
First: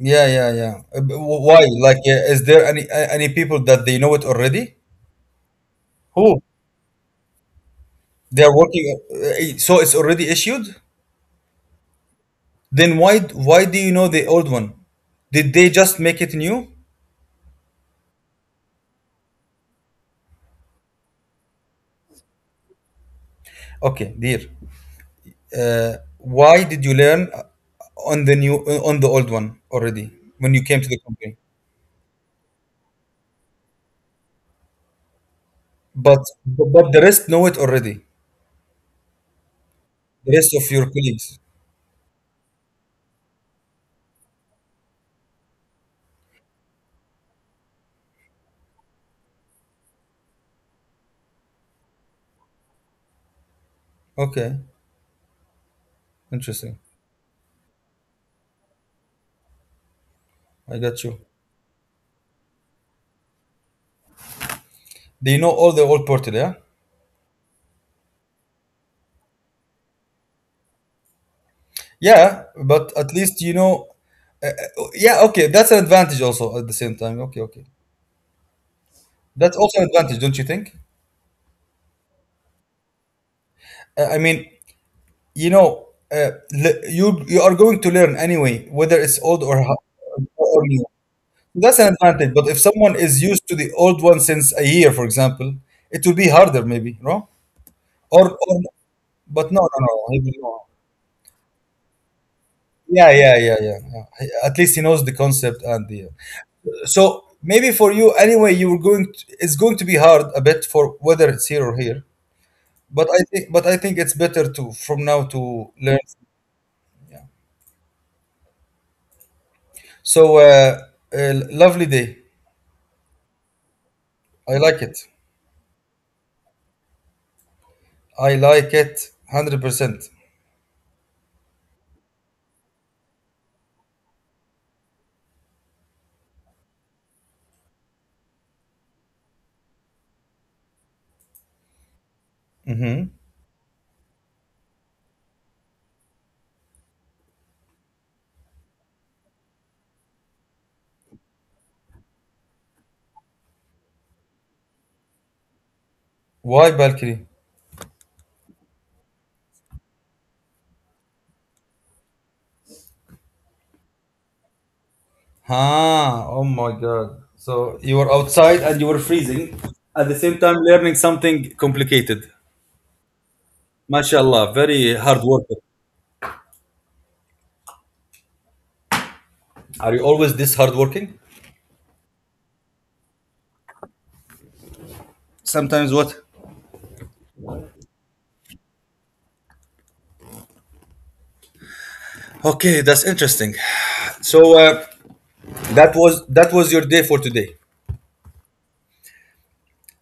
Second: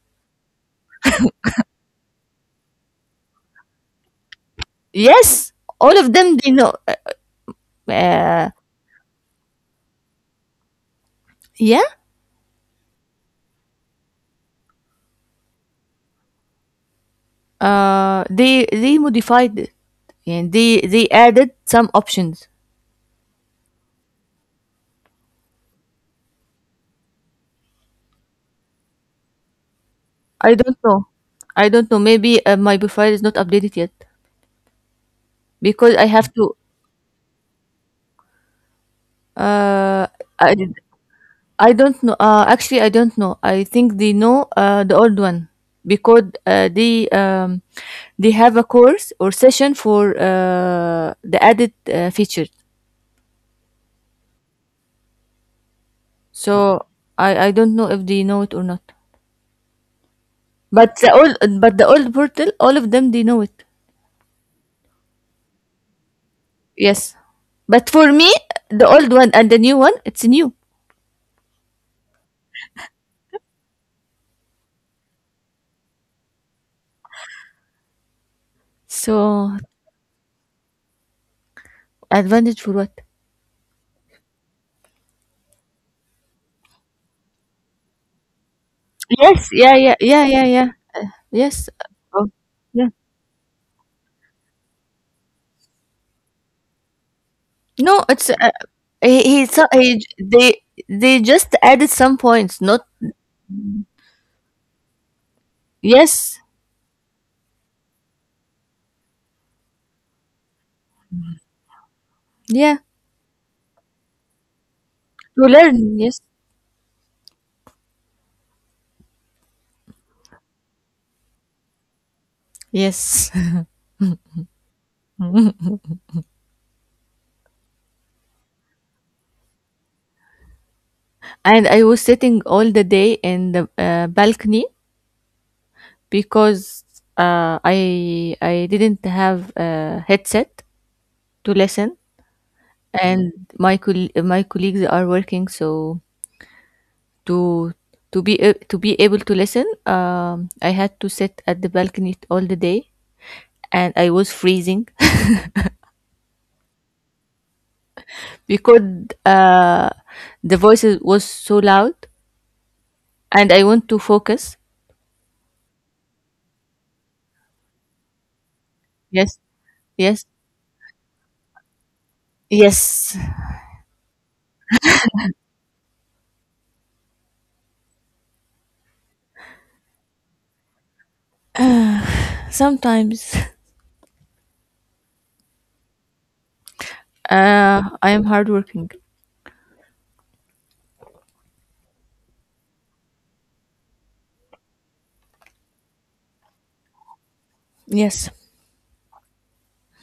S1: Yeah, yeah, yeah. Why? Like, is there any people that they know it already?
S2: Yes, all of them
S1: Who?
S2: they know.
S1: They
S2: Uh,
S1: are working. So it's already issued.
S2: yeah,
S1: Then why do you know the old one? Did they just make it new?
S2: they they modified it, and they added some options.
S1: Okay, dear. Why did you learn on the old one already when
S2: I
S1: you
S2: don't
S1: came to the
S2: know.
S1: company?
S2: I don't know. Maybe my profile is not updated yet because I
S1: But
S2: have to.
S1: but the rest know it already.
S2: Uh,
S1: The rest
S2: I
S1: of your colleagues.
S2: I don't know. Actually, I don't know. I think they know the old one because they have a course or session for the added features.
S1: Okay, interesting.
S2: So I don't know if they know it or not.
S1: I got you.
S2: But the old portal, all of them, they know it.
S1: They know all the old portal, yeah?
S2: Yes. But for me, the old one and the new one, it's new.
S1: Yeah, but at least you know. Oh, Yeah, okay, that's an advantage also at the same time. Okay, okay.
S2: So
S1: That's also an advantage, don't you think?
S2: advantage for what?
S1: I mean, you are going to learn anyway, whether it's old
S2: Yes.
S1: or
S2: Yeah. Yeah. Yeah. Yeah.
S1: or
S2: Yeah.
S1: new.
S2: Yes.
S1: That's an
S2: Oh,
S1: advantage. But if
S2: yeah.
S1: someone is used to the old one since a year, for example, it will be harder, maybe, no?
S2: No,
S1: Or,
S2: it's
S1: or
S2: he. He.
S1: but no,
S2: So,
S1: no, no.
S2: he.
S1: He will
S2: They.
S1: know.
S2: They just added some points. Not.
S1: Yeah, yeah, yeah, yeah, yeah. At least he knows the concept and the.
S2: Yes.
S1: So maybe for you, anyway, you were going. It's going to be hard a bit for whether it's here or here.
S2: Yeah.
S1: But I think it's better to from now
S2: To
S1: to
S2: learn.
S1: learn.
S2: Yes.
S1: So, lovely day.
S2: Yes.
S1: I like it. I like it 100%. percent
S2: And I was sitting all the day in the balcony because I didn't have a headset to listen,
S1: hmm
S2: and my colleagues are working, so to to to be able to listen, I had to sit at the balcony all the day, and I was freezing
S1: Why balcony?
S2: because uh, the voices was so loud, and I want to focus.
S1: Oh my God. So you were outside and you were
S2: Yes,
S1: freezing at the
S2: yes,
S1: same time learning something complicated.
S2: yes.
S1: MashaAllah, very hard worker. Are you always this hardworking?
S2: Sometimes
S1: Sometimes what?
S2: I am hardworking.
S1: Okay, that's interesting. So that was your day for today.
S2: Yes.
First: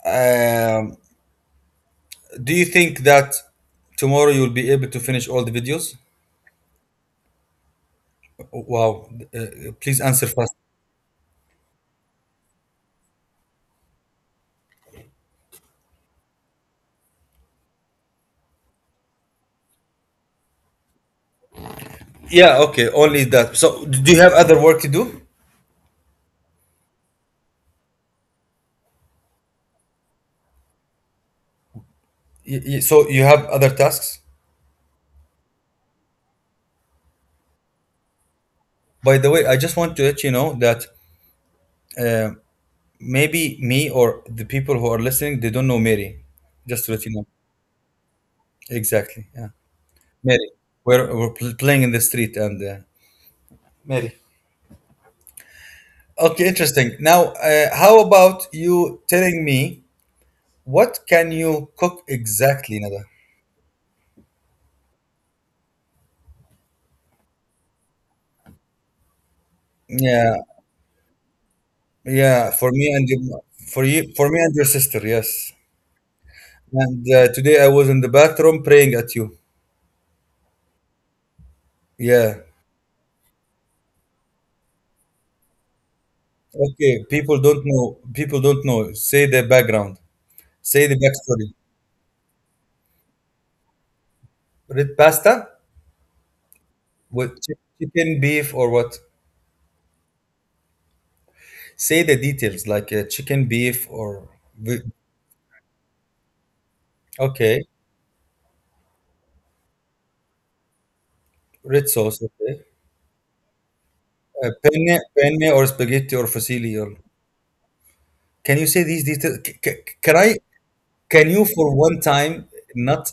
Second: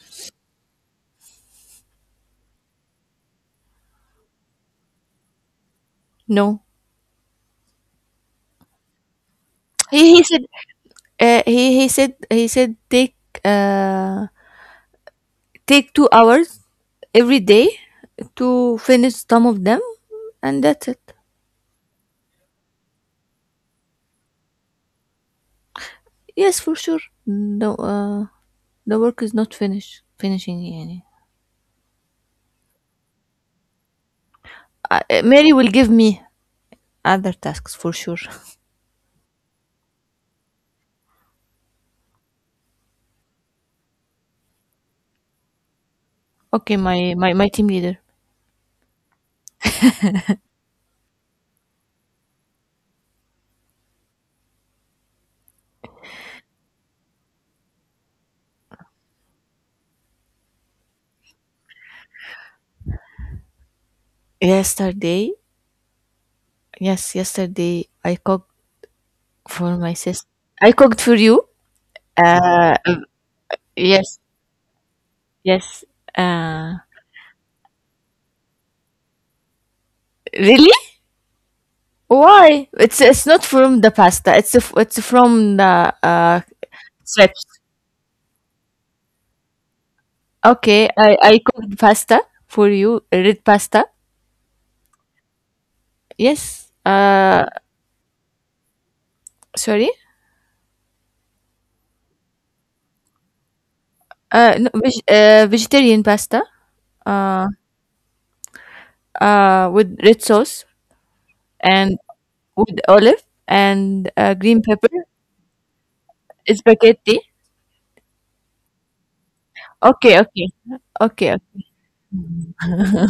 S1: Um, do you think that tomorrow you'll be able to finish all the videos?
S2: No.
S1: Wow! Please
S2: He, he
S1: answer
S2: said
S1: fast.
S2: He said take uh, take 2 hours every day to finish some of them, and that's it.
S1: Yeah, okay, only that. So, do you have other work to do?
S2: Yes, for sure. The uh, the work is not finished. Finishing, يعني.
S1: So, you have other tasks?
S2: Mary will give me other tasks for sure.
S1: By the way, I just want to let you know that uh, maybe me or the people who are listening, they don't know Mary.
S2: Okay,
S1: Just to
S2: my
S1: let you know.
S2: my my team leader.
S1: Exactly. Yeah. Mary. We're playing in the street and. Mary. Okay, interesting. Now, how about you telling me what can you cook exactly, Nada?
S2: Yesterday, yes, yesterday I cooked for my sister.
S1: Yeah,
S2: I cooked for you.
S1: yeah,
S2: Uh,
S1: for you,
S2: yes,
S1: for me and your sister, yes.
S2: yes. Uh,
S1: And today I was in the bathroom praying at you.
S2: really?
S1: Yeah.
S2: Why? It's not from the pasta. It's it's from the
S1: Okay. People
S2: strips.
S1: don't know. People don't know. Say the background. Say
S2: Okay,
S1: the
S2: I
S1: backstory.
S2: cooked pasta for you, red pasta.
S1: Red pasta
S2: Yes.
S1: with chicken, beef, or what?
S2: Sorry.
S1: Say the details like chicken, beef, or
S2: No,
S1: ve-
S2: vegetarian pasta. Uh,
S1: okay.
S2: with red sauce
S1: Red
S2: and
S1: sauce. Okay.
S2: with olive and green pepper.
S1: Penne, or spaghetti, or fusilli. Or
S2: Spaghetti.
S1: can you say these details? Can
S2: Okay,
S1: I?
S2: okay,
S1: Can
S2: okay,
S1: you for one time not?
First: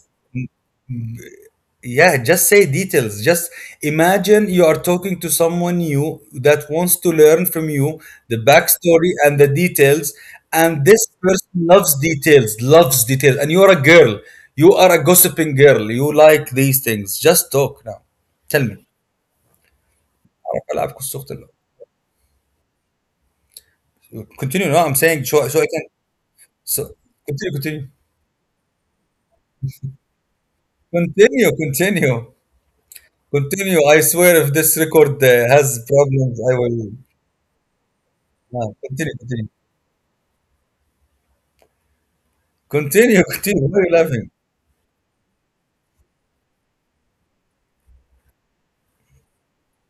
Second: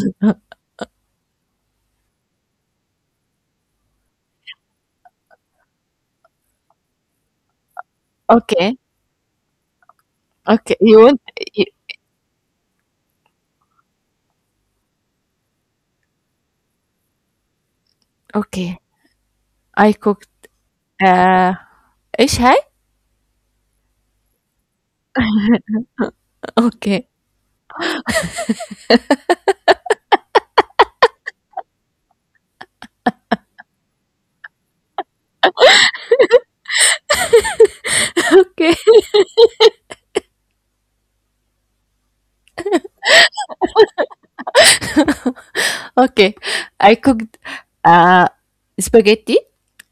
S1: Yeah, just say details. Just imagine you are talking to someone new that wants to learn from you the
S2: okay,
S1: backstory and the details.
S2: okay.
S1: And
S2: You
S1: this
S2: want?
S1: person
S2: You,
S1: loves details, loves details. And you're a girl. You are a gossiping girl. You like these things. Just talk now. Tell
S2: okay.
S1: me.
S2: I cooked.
S1: أعرف ألعب قصة
S2: Uh,
S1: الوقت.
S2: ايش هاي؟
S1: Continue. No, I'm saying so I can. So
S2: Okay.
S1: continue, continue. Continue, continue. Continue. I swear if this record has problems, I will.
S2: Okay.
S1: No, continue, continue. Continue, continue. Why are you laughing?
S2: Okay, I cooked uh, spaghetti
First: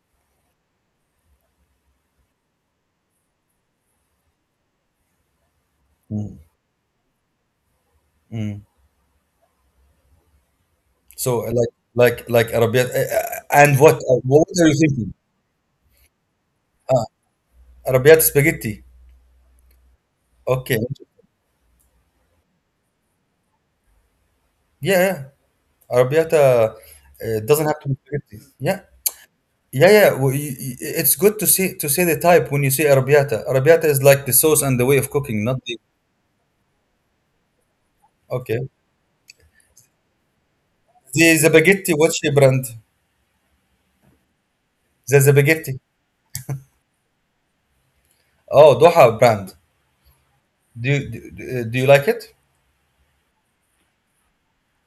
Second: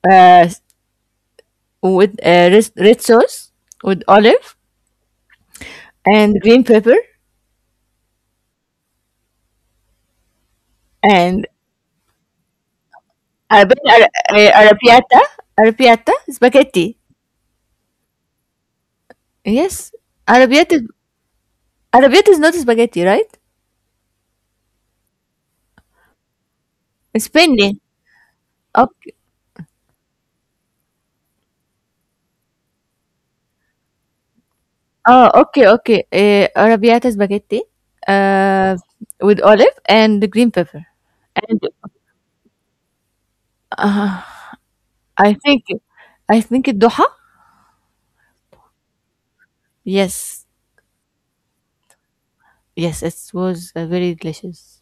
S2: uh, with red sauce, with olive
S1: Mm,
S2: and green pepper
S1: mm. So
S2: and
S1: like Arabiat and
S2: Arabi- Ara-
S1: what
S2: uh,
S1: are you thinking?
S2: arrabbiata, arrabbiata spaghetti.
S1: Arabiata spaghetti.
S2: Yes,
S1: Okay.
S2: arrabbiata, arrabbiata is not spaghetti, right?
S1: Yeah, yeah. Arabiata
S2: It's
S1: doesn't have
S2: penne.
S1: to be spaghetti. Yeah.
S2: Okay.
S1: Yeah, yeah. Well, it's good to see to say the type when you say Arabiata. Arabiata is like the sauce and the way of
S2: Oh,
S1: cooking, not the
S2: okay. Arrabbiata spaghetti
S1: okay.
S2: uh, with olive and green pepper.
S1: The Zabaghetti, what's your brand?
S2: Uh,
S1: The
S2: I think,
S1: Zabaghetti.
S2: I think it doha.
S1: Oh, Doha brand.
S2: Yes.
S1: Do you, do you like it?
S2: Yes, it was very delicious.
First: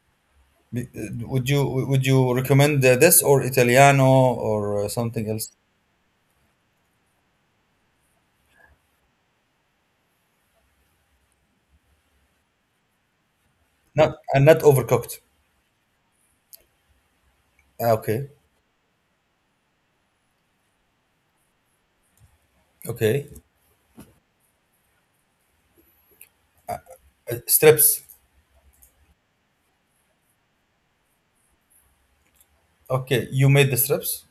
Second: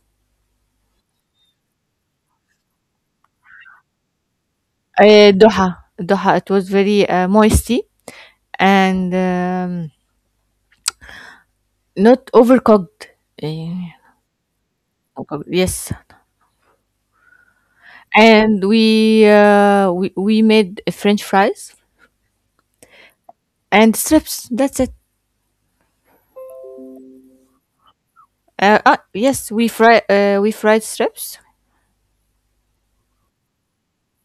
S1: Would you recommend this or Italiano or something else?
S2: Doha. Doha, it was very moisty and not overcooked. Eh,
S1: Not and not overcooked.
S2: overcooked, yes,
S1: Ah, okay,
S2: and we we made French fries
S1: okay.
S2: and strips. That's it.
S1: Strips.
S2: Yes, we fried strips.
S1: Okay, you made the strips.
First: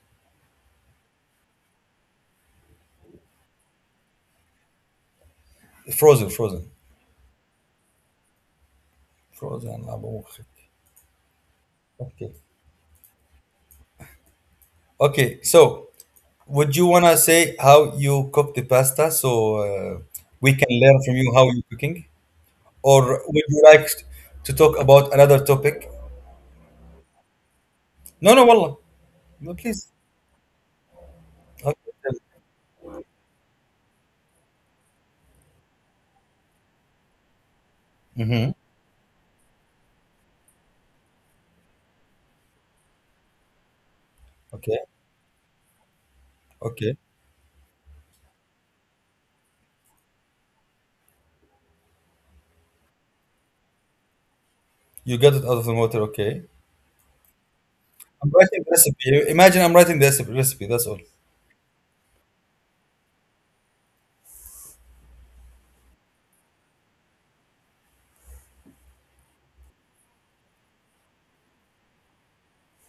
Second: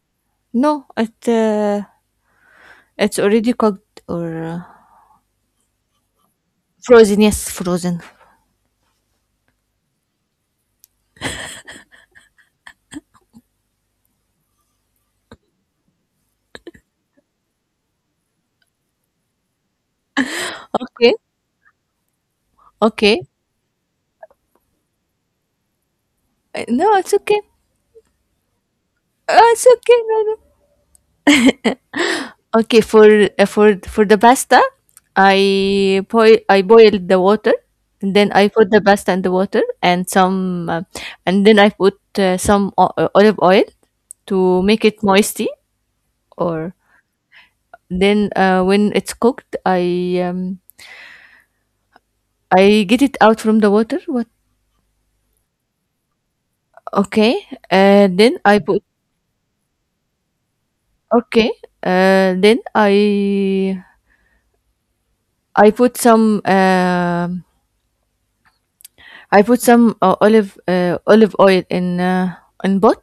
S2: No, it's already cooked or
S1: Frozen, frozen,
S2: frozen. Yes, frozen.
S1: Frozen. أبو مخك. Okay, okay. So, would you wanna say how you cook the pasta so we can learn
S2: Okay,
S1: from you how you cooking,
S2: okay.
S1: or would you like to talk about another topic?
S2: No, it's okay.
S1: No, no, والله. No,
S2: It's
S1: please.
S2: okay. No, no.
S1: Okay.
S2: Okay, for the pasta, I boiled the water, and then I
S1: Mm-hmm.
S2: put the pasta in the water and some, and then I put some olive oil to make
S1: Okay.
S2: it moisty. Or
S1: Okay.
S2: then when it's cooked, I get it out from the water. What?
S1: You got it out of the water, okay?
S2: Okay, then
S1: I'm
S2: I
S1: writing the
S2: put
S1: recipe. Imagine I'm writing the recipe. That's all.
S2: okay. Then I put some. I put some olive oil in both.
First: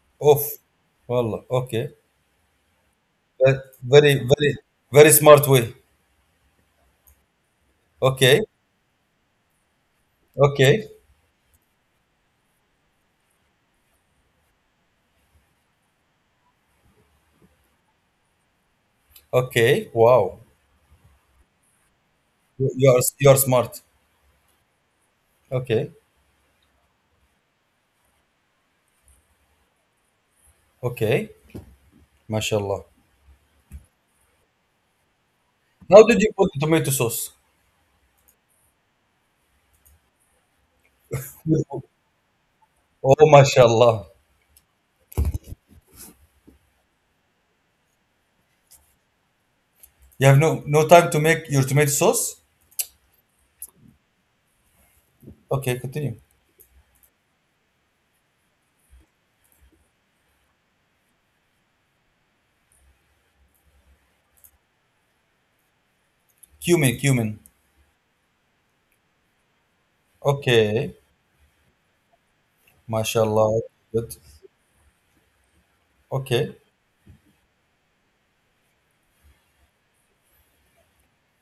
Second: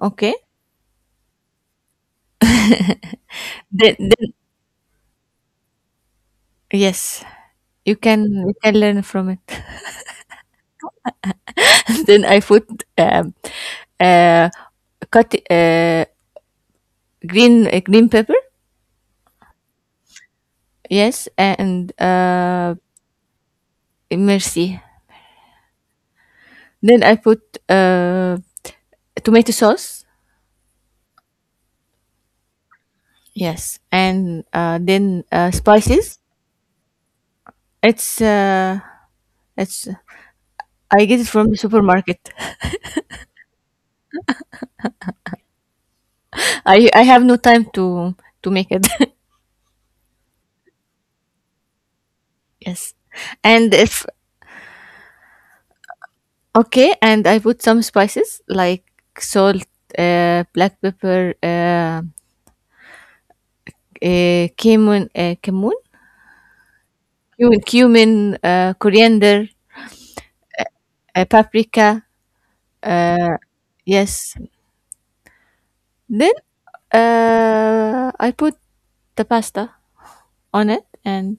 S2: Okay.
S1: Off. Wallah. Okay. Very,
S2: Then
S1: very smart way.
S2: yes,
S1: Okay.
S2: you can learn from it.
S1: Okay.
S2: Then I put um, uh, cut green green pepper.
S1: Okay. Wow.
S2: Yes, and
S1: You you are you are smart.
S2: mercy.
S1: Okay.
S2: Then I put uh, tomato sauce.
S1: Okay. Mashallah.
S2: Yes, and then
S1: How did
S2: spices.
S1: you put the tomato sauce?
S2: It's uh, it's I get it from the supermarket.
S1: Oh, mashallah.
S2: I have no time to make it.
S1: You have no time to make your tomato sauce?
S2: Yes. And if
S1: Okay, continue.
S2: okay, and I put some spices like salt, black pepper, uh, cumin, uh, cumin,
S1: Cumin, cumin.
S2: cumin, coriander,
S1: Okay.
S2: paprika. Uh,
S1: Mashallah. Good.
S2: yes. Then
S1: Okay.
S2: I put the pasta on it, and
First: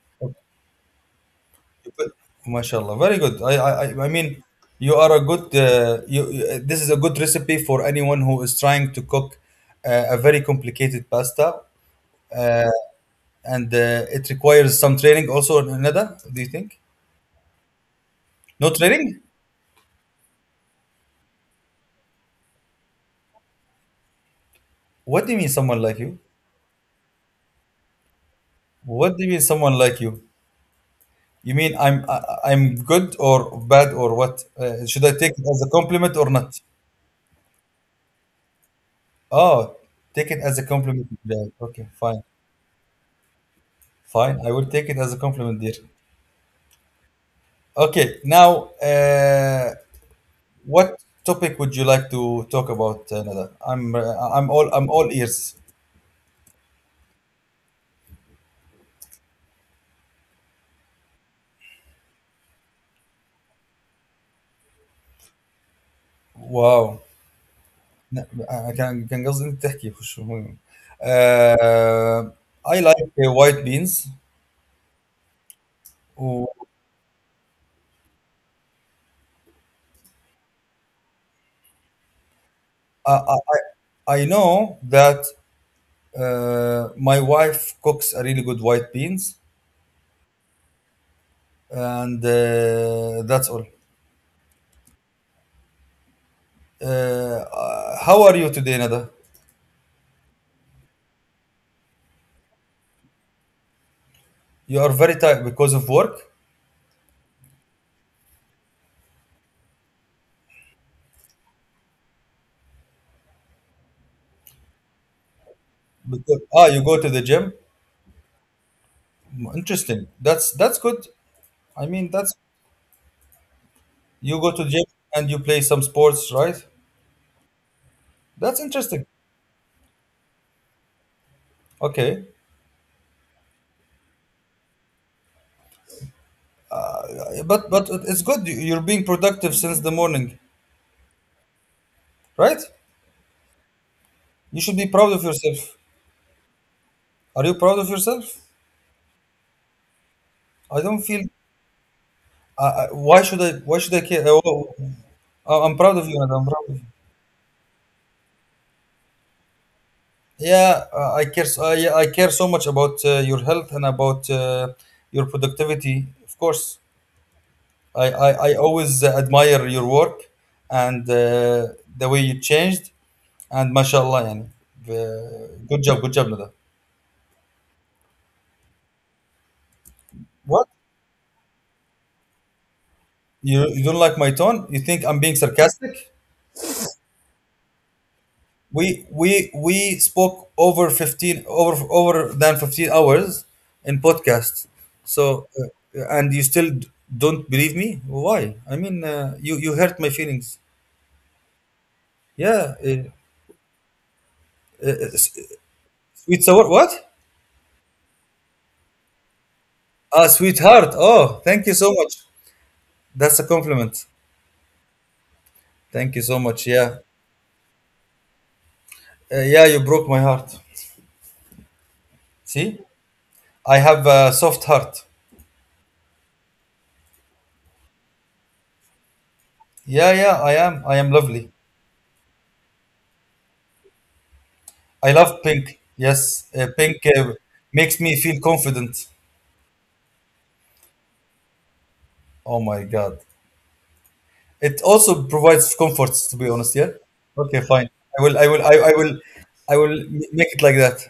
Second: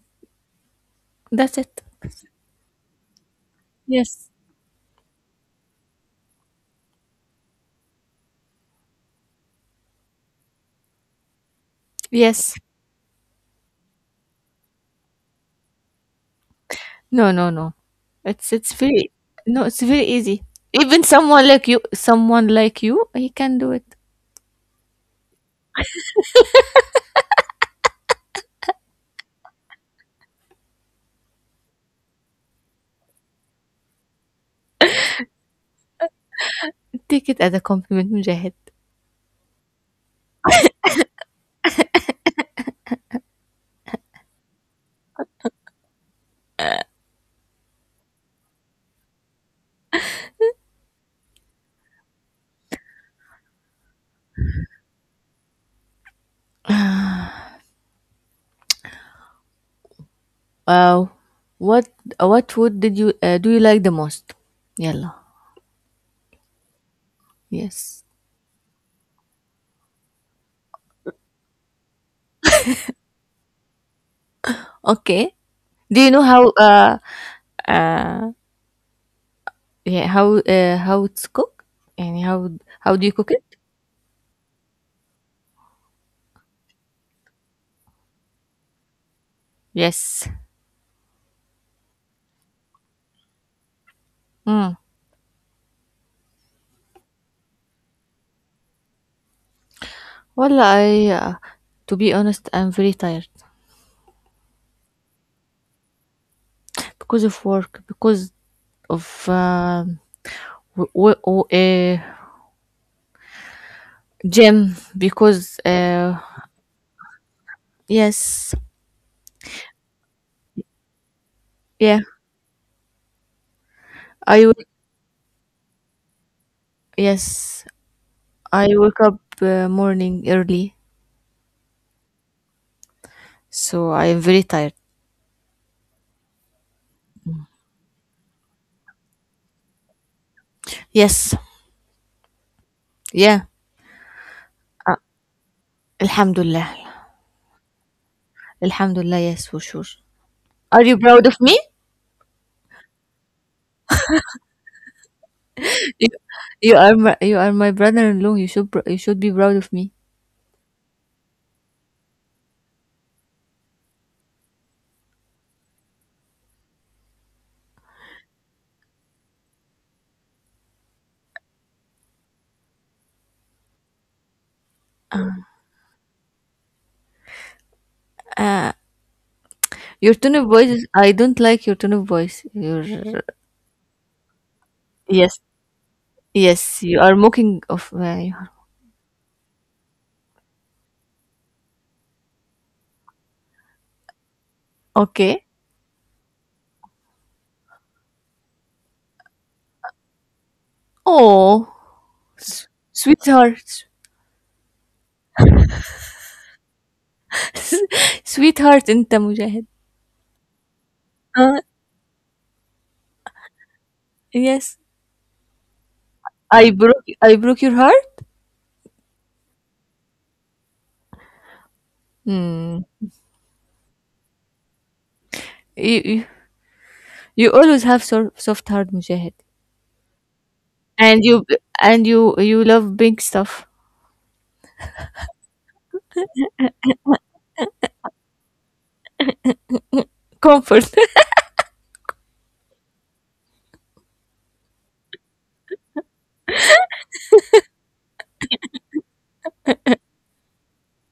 S2: that's it.
S1: Good. MashaAllah. Very good. I
S2: Yes.
S1: mean, you are a good, this is a good recipe for anyone who is trying to cook a very complicated pasta.
S2: Yes.
S1: Uh, and It requires some training also, Nada, do you think?
S2: No, no, no.
S1: No
S2: It's very
S1: training?
S2: no, it's very easy. Even someone like you, he can do it.
S1: What do you mean someone like you? What do you mean someone like you? You mean I'm good or bad or what? Should I take it as a compliment or not?
S2: Take it as a compliment, Mujahid.
S1: Oh, take it as a compliment. Yeah, okay, fine. Fine. I will take it as a compliment, dear. Okay, now what topic would you like to talk about, Nada? I'm I'm all ears.
S2: Uh, what food did you do you like the most? Yalla.
S1: Wow.
S2: Yes.
S1: لا، أنا كان كان قصدي انت تحكي خش مهم. uh, I like white beans
S2: Okay. Do you know
S1: و
S2: how uh yeah how it's cooked? And how do you
S1: I,
S2: cook
S1: I,
S2: it?
S1: I I know that my wife cooks a really good white beans
S2: Yes.
S1: and that's all.
S2: Mm.
S1: How are you today, Nada?
S2: Well, I to be honest, I'm very tired
S1: You are very tired because of work?
S2: because of work, because of w- w- w- uh, gym, because
S1: Because ah, you go to the gym?
S2: yes,
S1: Interesting. That's good. I
S2: yeah.
S1: mean, that's you
S2: I
S1: go
S2: will
S1: to gym and you play some sports, right?
S2: yes.
S1: That's
S2: I woke
S1: interesting.
S2: up morning early,
S1: Okay,
S2: so I am very tired.
S1: But it's good. You're being productive since the morning,
S2: Yes,
S1: right?
S2: yeah,
S1: You should be proud of yourself.
S2: alhamdulillah,
S1: Are you proud of yourself?
S2: alhamdulillah. Yes, for sure.
S1: I
S2: Are you
S1: don't feel.
S2: proud of me?
S1: Why should I? Why should I care? I'm proud of
S2: You,
S1: you, and I'm proud of
S2: you
S1: you.
S2: are you are my brother-in-law. You should you should be proud of me.
S1: Yeah, I care. I care so much about your health and about your productivity. Of course, I always admire your work and the way you changed and mashallah يعني good job Nada.
S2: Your tone of voice.
S1: What?
S2: I don't like your tone of voice. Your
S1: You don't like my tone? You think I'm
S2: yes,
S1: being sarcastic?
S2: yes. You are mocking of my.
S1: We spoke over 15 over over than 15 hours in podcast.
S2: Okay.
S1: So and you still don't believe me? Why? I mean you hurt my feelings.
S2: Oh,
S1: Yeah,
S2: sweetheart,
S1: uh, s- sweet sour what?
S2: sweetheart, أنت مجاهد.
S1: Ah, sweetheart. Oh,
S2: Uh,
S1: thank you so much. That's a compliment.
S2: yes.
S1: Thank you so much. Yeah.
S2: I broke your heart.
S1: Yeah, you broke my heart. See?
S2: Hmm.
S1: I have a soft heart.
S2: you you, you always have soft heart mujahid
S1: Yeah, yeah, I am. I am
S2: and
S1: lovely.
S2: you love big stuff
S1: I love pink. Yes, pink makes me feel confident.
S2: comfort
S1: Oh my God. It also provides comforts, to be honest, yeah? Okay, fine. I will, I will, I, I will, I will make it like that.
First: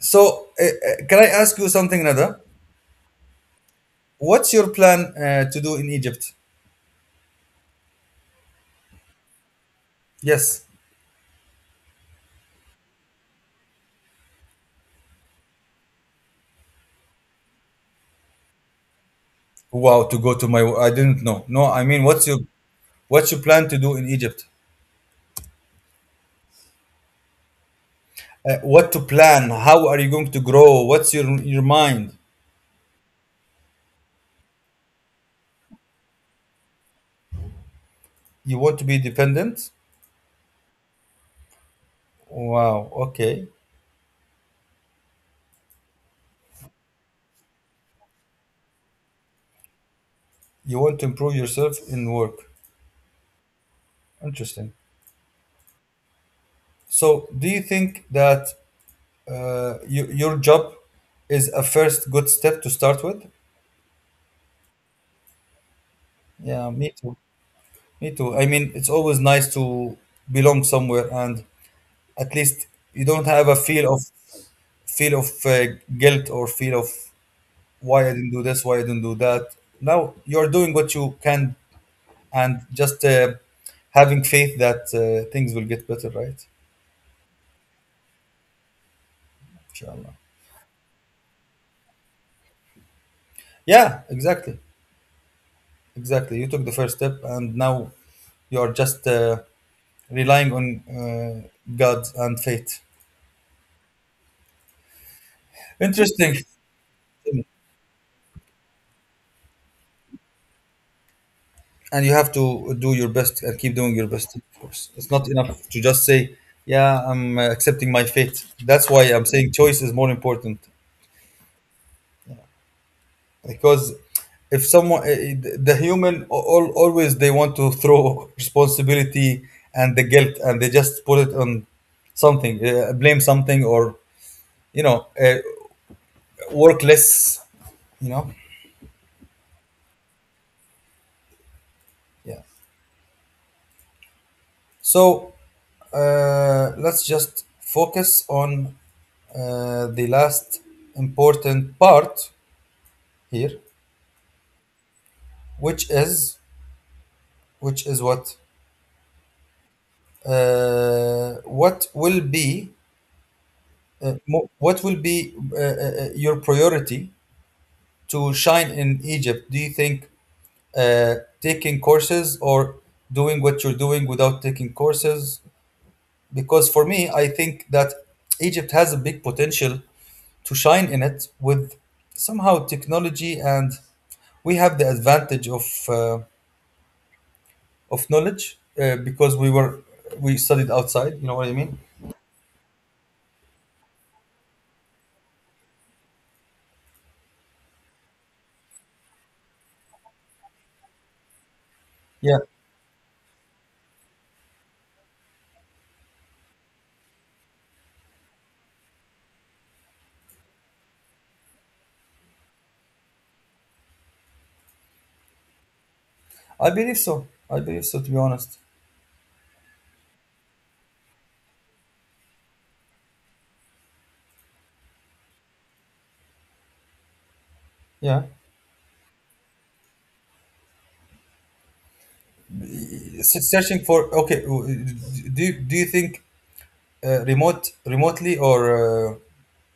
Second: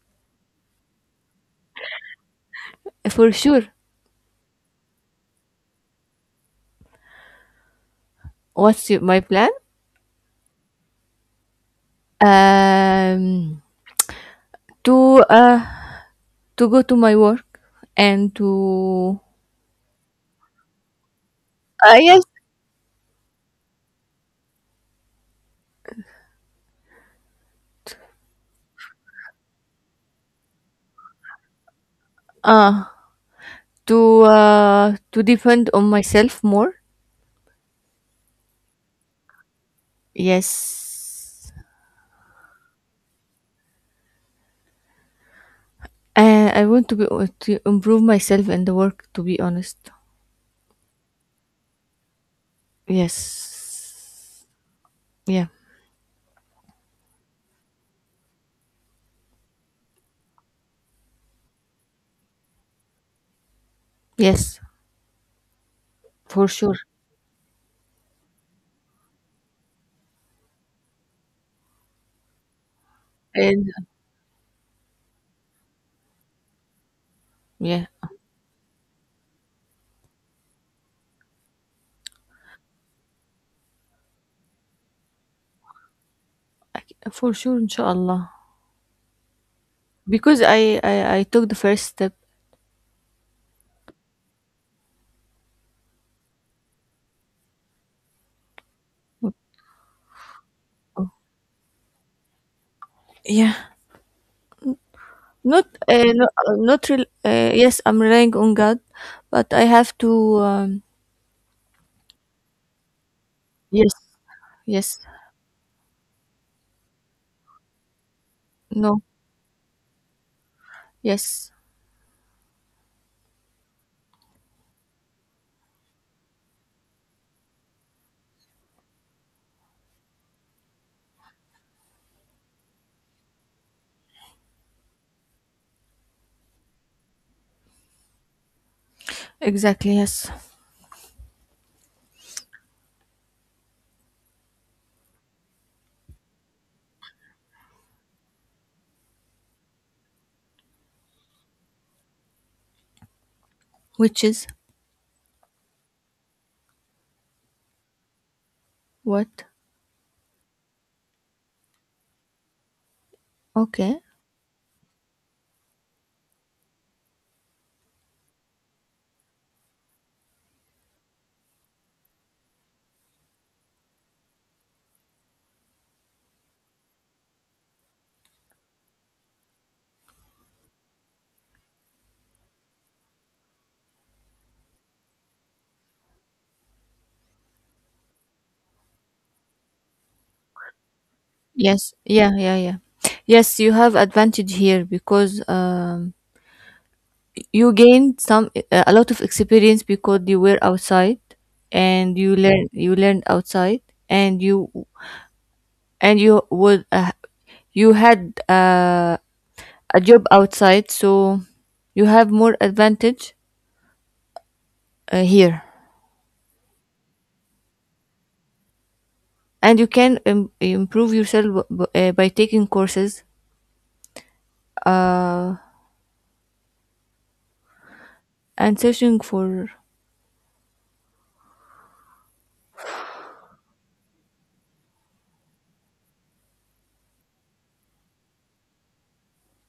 S1: So, can I ask you something, Nada?
S2: for sure.
S1: What's your plan to do in Egypt?
S2: What's my plan?
S1: Yes.
S2: Um to uh to go to my work and to
S1: Wow, to go to my. I didn't know. No, I mean, what's
S2: yes
S1: your What you plan to do in Egypt? What to plan? How are you going to grow? What's your mind?
S2: uh to depend on myself more,
S1: You want to be dependent?
S2: yes,
S1: Wow. Okay.
S2: and I want to be to improve myself in the work, to be honest.
S1: You want to improve yourself in work.
S2: Yes.
S1: Interesting.
S2: Yeah.
S1: So, do you think that your job is a first good step to start with?
S2: Yes, for
S1: Yeah,
S2: sure.
S1: me too. Me too. I mean, it's always nice to belong somewhere, and at least you don't have a
S2: And
S1: feel of guilt or feel of
S2: yeah,
S1: why I didn't do this, why I didn't do that. Now you're doing what you can and just having faith that things will get better, right?
S2: for sure. إن
S1: Inshallah.
S2: because I took the first step.
S1: Yeah, exactly. Exactly. You took the first step and now you're just relying on uh, God and faith.
S2: Yeah. Not no,
S1: Interesting.
S2: not real. Yes, I'm relying on God, but I have to um,
S1: And you have to do your best and keep doing
S2: yes,
S1: your best, of course.
S2: yes,
S1: It's not enough to just say, yeah, I'm accepting my fate. That's why
S2: no,
S1: I'm saying choice is more important.
S2: yes,
S1: Because if someone the human all always they want to throw responsibility and the guilt and they just put it on something blame something or you know work less you know
S2: exactly, yes.
S1: yeah so let's just focus on the last important part here
S2: Which is
S1: which is which is what
S2: what?
S1: what will be
S2: Okay.
S1: What will be your priority to shine in Egypt? Do you think taking courses or doing what you're doing without taking courses? Because for me, I think that Egypt has a big potential to shine in it with somehow technology, and we have the advantage of uh, knowledge because we studied outside. You know what I mean?
S2: Yes. Yeah. Yeah. Yeah. Yes, you have advantage here because you gained some a lot of experience because you were outside and
S1: Yeah,
S2: you learned outside and you. And you would you had a job outside, so you have more advantage here,
S1: I believe so. I believe so. To be honest,
S2: and you can improve yourself by taking courses uh,
S1: yeah.
S2: and searching for
S1: Searching for okay do do you think remotely or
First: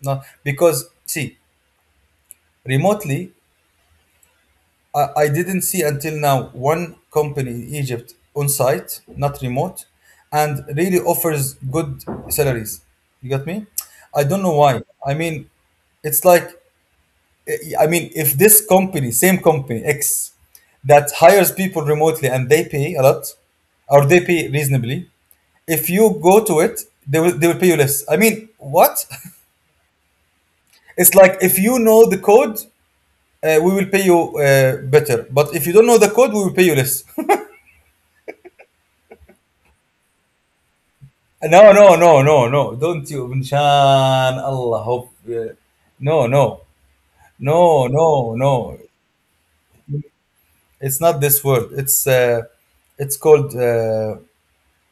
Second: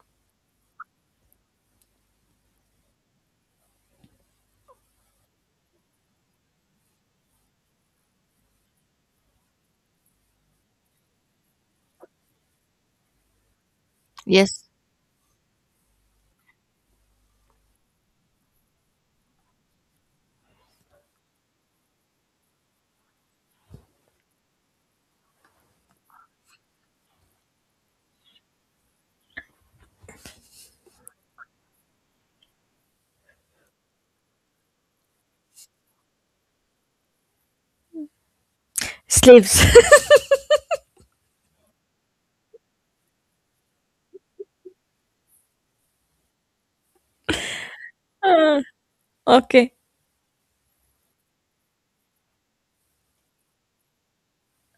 S1: not because see remotely I didn't see until now one company in egypt on site not remote and really offers good salaries you got me I don't know
S2: yes
S1: why I mean it's like I mean, if this company, same company X, that hires people remotely and they pay a lot, or they pay reasonably, if you go to it, they will pay you less. I mean, what? It's like if you know the code, we will pay you better. But if you don't know the code, we will pay you less.
S2: slaves.
S1: No, no. Don't you, Minshan, Allah, hope. No, no,
S2: Ah,
S1: no.
S2: okay.
S1: It's not this word. It's called uh,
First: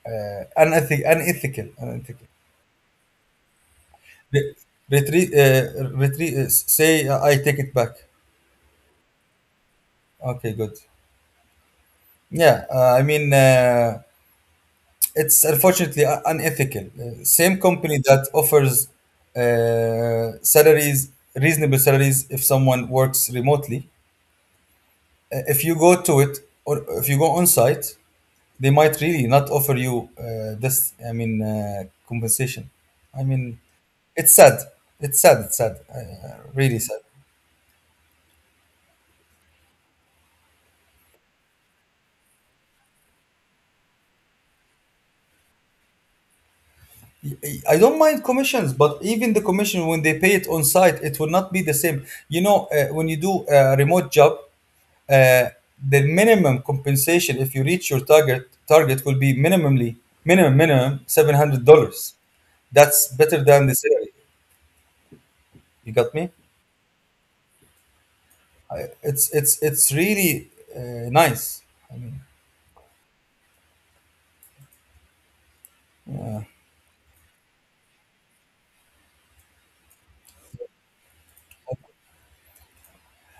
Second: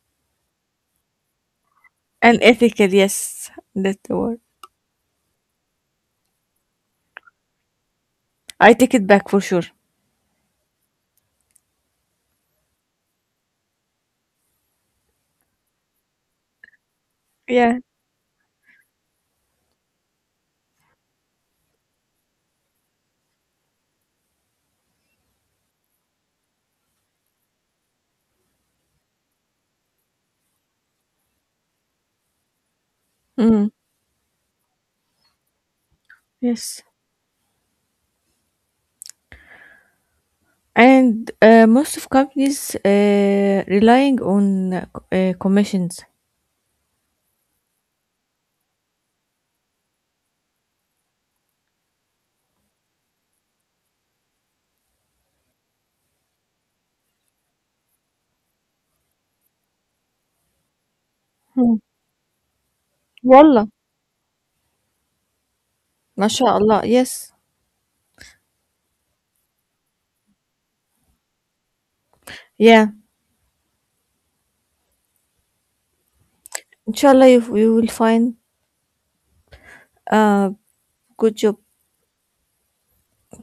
S1: uh, unethic- unethical, unethical.
S2: And ethical, yes, that's the word.
S1: Re- Retreat, retreat. Say I take it back.
S2: I take it back for sure.
S1: Okay, good. Yeah, I mean, it's unfortunately unethical. Same
S2: Yeah.
S1: company that offers salaries, reasonable salaries, if someone works remotely, if you go to it or if you go on site, they might really not offer you this I mean compensation I mean
S2: Mm,
S1: it's sad it's sad
S2: yes.
S1: really sad
S2: And most of companies relying on commissions.
S1: I I don't mind commissions, but even the commission when they pay it on site, it will not be the same. You know, when you do a remote job, uh, the minimum compensation if you reach your target will be minimally minimum minimum seven hundred
S2: Hmm.
S1: dollars. That's better
S2: والله
S1: than the salary. You got
S2: ما
S1: me?
S2: Yes.
S1: It's really nice I mean,
S2: Yeah. إن you will find a good job.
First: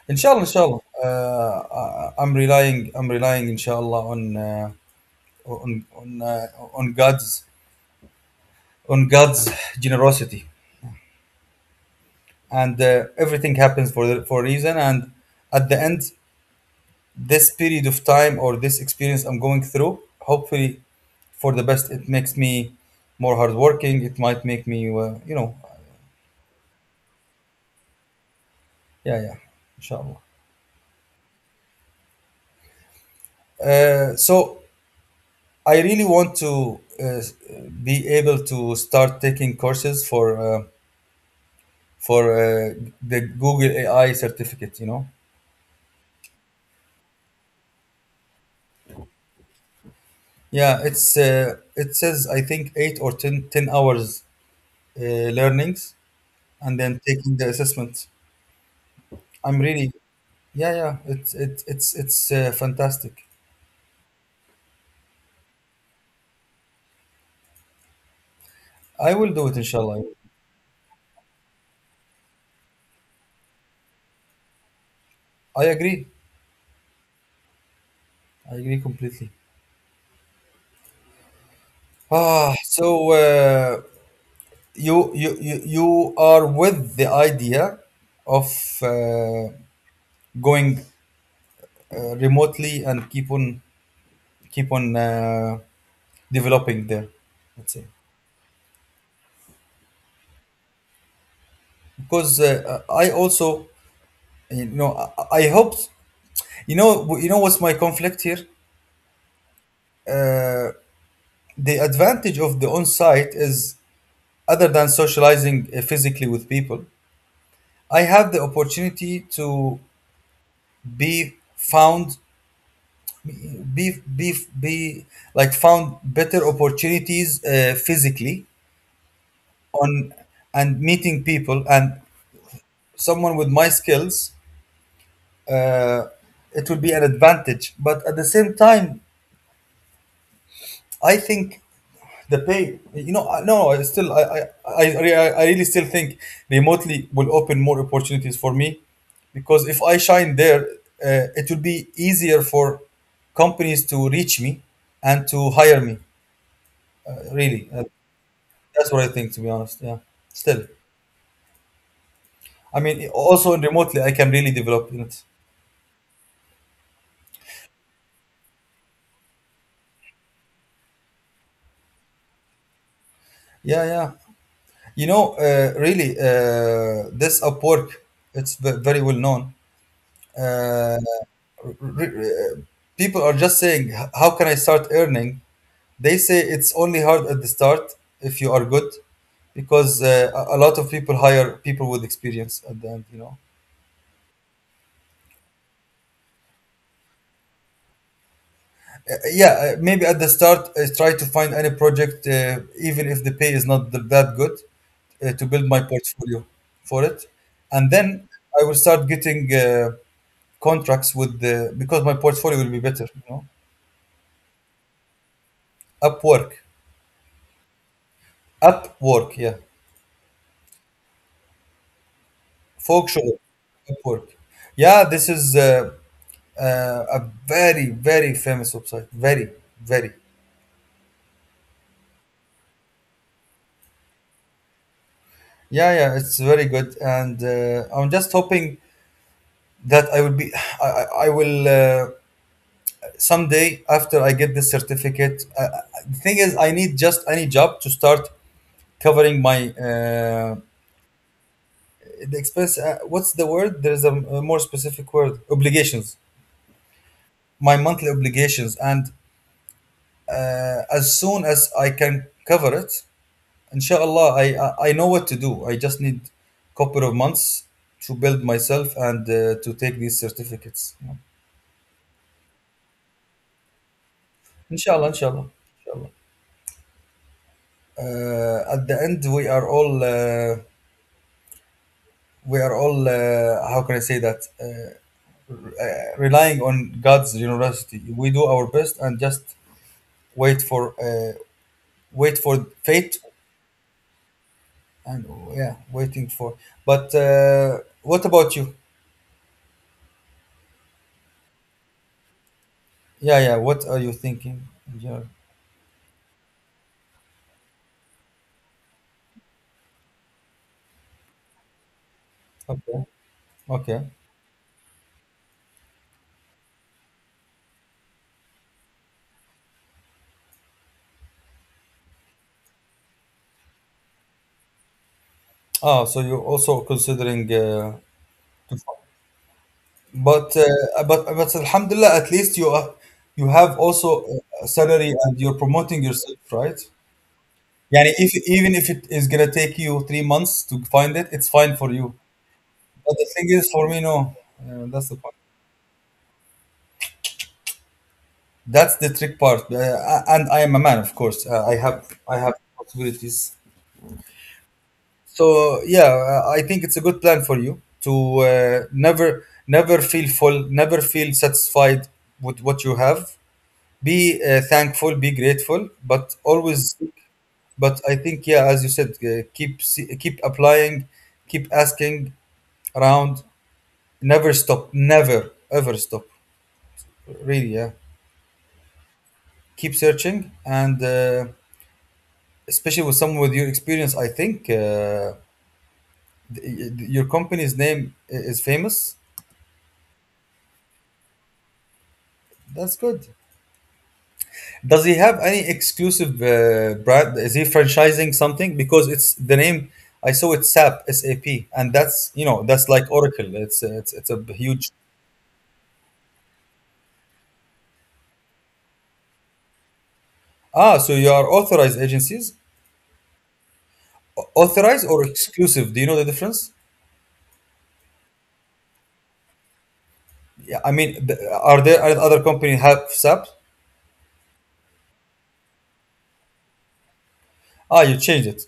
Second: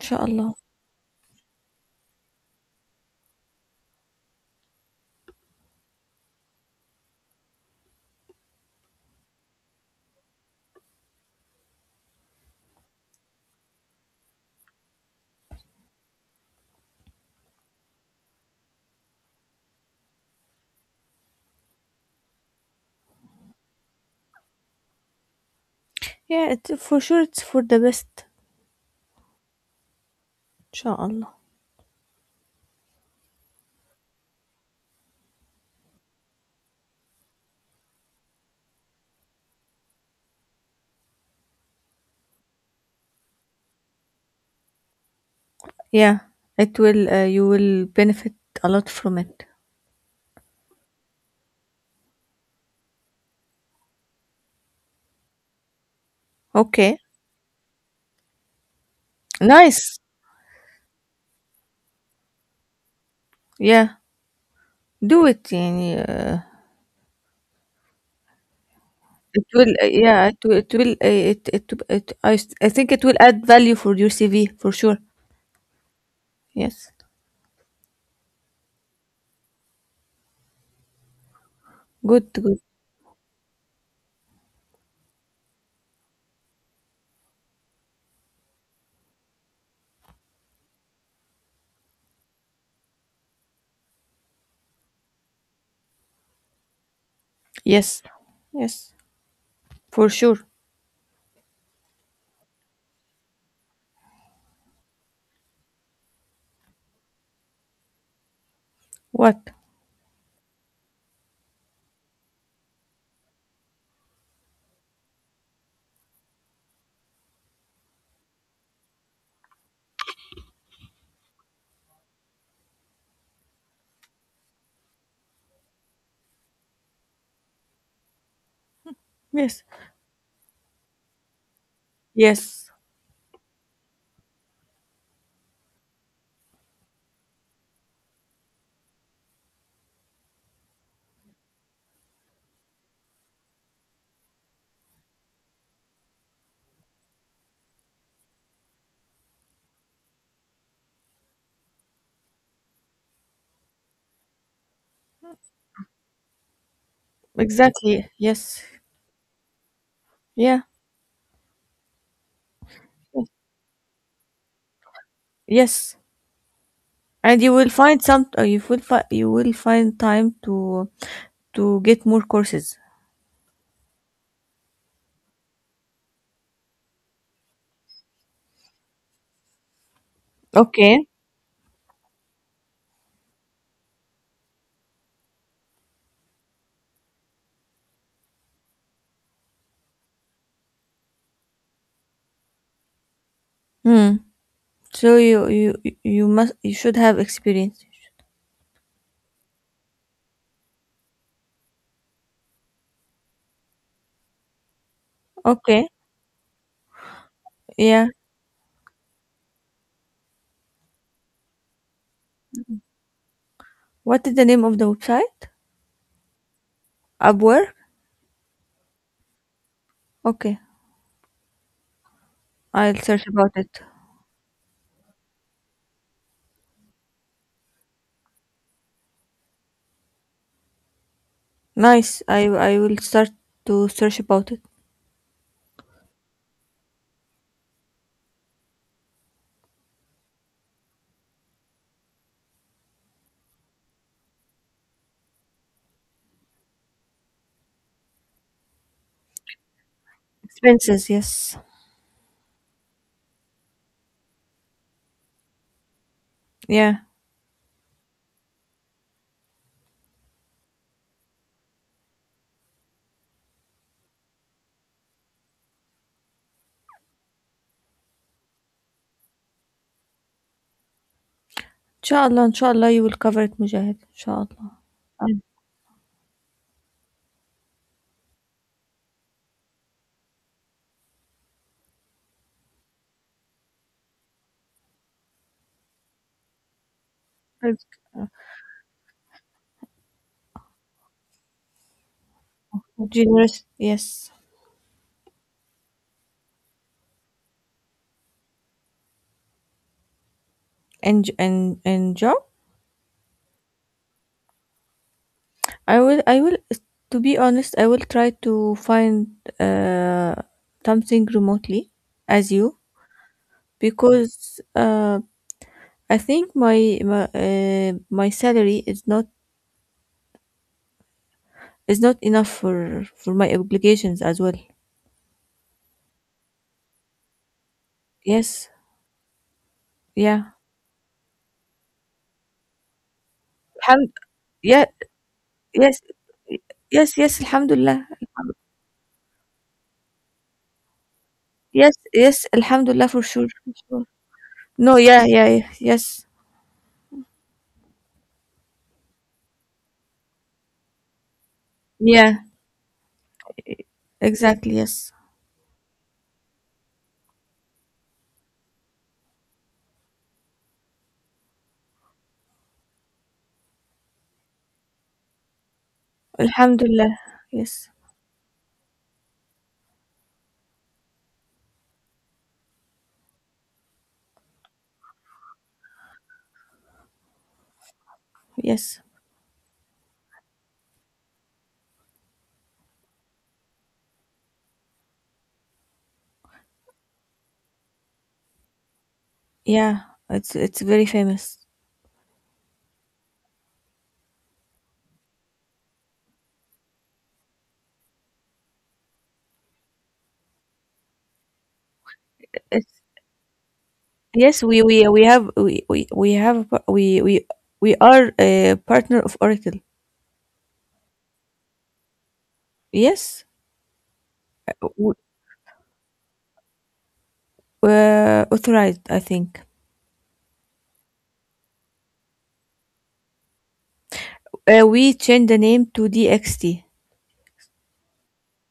S2: إن
S1: inshallah I'm relying inshallah on on on, uh, on god's on god's generosity and everything happens for for a reason and at the end this period of time or this experience I'm going through hopefully for the best it makes me more hardworking it might make me you know
S2: Yeah, it, for sure it's for the best.
S1: yeah yeah inshallah
S2: إن
S1: so I really want to be able to start taking courses for for uh, the Google AI certificate. You know,
S2: Yeah. It will you will benefit a lot from it.
S1: yeah, it's it says I think eight or 10 hours learnings and
S2: Okay.
S1: then taking the assessment. I'm really
S2: Nice.
S1: yeah yeah it's fantastic.
S2: Yeah. Do it يعني
S1: I will
S2: it
S1: do it
S2: will
S1: inshallah.
S2: yeah it will I think it will add value for your CV for sure.
S1: I agree.
S2: Yes.
S1: I agree completely.
S2: Good
S1: Ah,
S2: good.
S1: so you are with the idea of uh, going remotely and keep on keep on uh, developing there let's say
S2: Yes. Yes. For sure.
S1: because I also you know I hope you know what's my conflict here
S2: What?
S1: uh, the advantage of the on-site is other than socializing physically with people I have the opportunity to be found Beef, beef, be like found better opportunities physically
S2: Yes.
S1: on and meeting people and
S2: Yes.
S1: someone with my skills uh, it would be an advantage but at the same time I think the pay you know I- no I still I really still think remotely will open more opportunities for me because if I shine there it will be easier for companies to reach me and to hire me really
S2: Exactly. Yes.
S1: That's what I think, to be honest. Yeah. Still,
S2: Yeah.
S1: I mean, also remotely, I can really develop in it.
S2: Yes. And you will find some. You will you will find time to get more courses.
S1: Yeah, yeah. You know, really, this Upwork, it's very well known. Uh,
S2: Okay.
S1: re- re- People are just saying, How can I start earning?" They say it's only hard at the start if you are good, because a lot of people hire people with experience at the end. You know.
S2: Hmm. So you must you should have experience.
S1: Yeah, maybe at the start, try to find any project, even if the pay is not that good, to build my
S2: Okay.
S1: portfolio for it. And
S2: Yeah.
S1: then I will start getting contracts with the, because my portfolio will be better, you know.
S2: What is the name of the website?
S1: Upwork.
S2: Upwork.
S1: Upwork, yeah.
S2: Okay. I'll search
S1: Folkshore.
S2: about it.
S1: Upwork. Yeah, this is a very, very famous website. Very, very.
S2: Nice. I will start to search about it.
S1: Yeah, yeah, it's very good, and I'm just hoping that I will be, I, I will someday after I get this certificate, the thing is, I need just any job to start covering my
S2: Expenses. Yes.
S1: the expense. What's the word? There's a more specific word. Obligations.
S2: Yeah.
S1: My monthly obligations, and as soon as I can cover it, inshallah, I know what to do. I just need couple of months to build myself and to take these certificates.
S2: Inshallah. Inshallah. You will cover it, Mujahid. Inshallah.
S1: Inshallah,
S2: I'm
S1: inshallah, inshallah. At the end, we are all. We are all how can I say that relying on God's generosity. We do our best and just wait for wait for fate
S2: generous. Yes.
S1: and yeah, waiting for. But what about you?
S2: And job.
S1: Yeah, yeah, what are you thinking in general?
S2: I will, to be honest, I will try to find uh something remotely as you,
S1: Okay. Okay.
S2: because I think my salary is not enough for my obligations as well.
S1: Ah, so you're also considering
S2: Yes.
S1: to.
S2: Yeah.
S1: But but alhamdulillah, at least you are, you have also
S2: Alham-
S1: a
S2: yeah,
S1: salary and you're
S2: yes,
S1: promoting yourself, right?
S2: yes, yes, alhamdulillah,
S1: Yani, if even if it is gonna take you 3 months to find it, it's fine
S2: yes,
S1: for you.
S2: yes, alhamdulillah,
S1: But
S2: for
S1: the
S2: sure,
S1: thing
S2: for
S1: is, for
S2: sure.
S1: me, no.
S2: No,
S1: That's the
S2: yeah,
S1: point.
S2: yeah, yeah, yes,
S1: That's the trick part. And I am a man, of course. I have
S2: yeah,
S1: I have possibilities.
S2: exactly, yes,
S1: So yeah, I think it's a good plan for you to never never feel full, never feel satisfied with what you have. Be thankful, be grateful, but always.
S2: alhamdulillah, yes.
S1: But I think yeah, as you said, keep keep applying, keep asking around. Never stop, never ever stop. Really, yeah.
S2: Yes.
S1: Keep searching, and especially with someone with your experience, I think your company's name is famous.
S2: Yeah. It's very famous.
S1: That's good. Does he have any exclusive brand? Is he franchising something? Because it's the name I saw. It's SAP, SAP, and that's, you know, that's
S2: It's,
S1: like Oracle. It's a
S2: yes,
S1: huge.
S2: we have a par- we are a partner of Oracle.
S1: Ah, so you are authorized agencies.
S2: Yes. Uh,
S1: Authorized
S2: w-
S1: or exclusive? Do you know the difference?
S2: authorized, I think.
S1: Yeah, I mean, are there are other company have SAP?
S2: We changed the name to DXT.
S1: Ah, you changed it.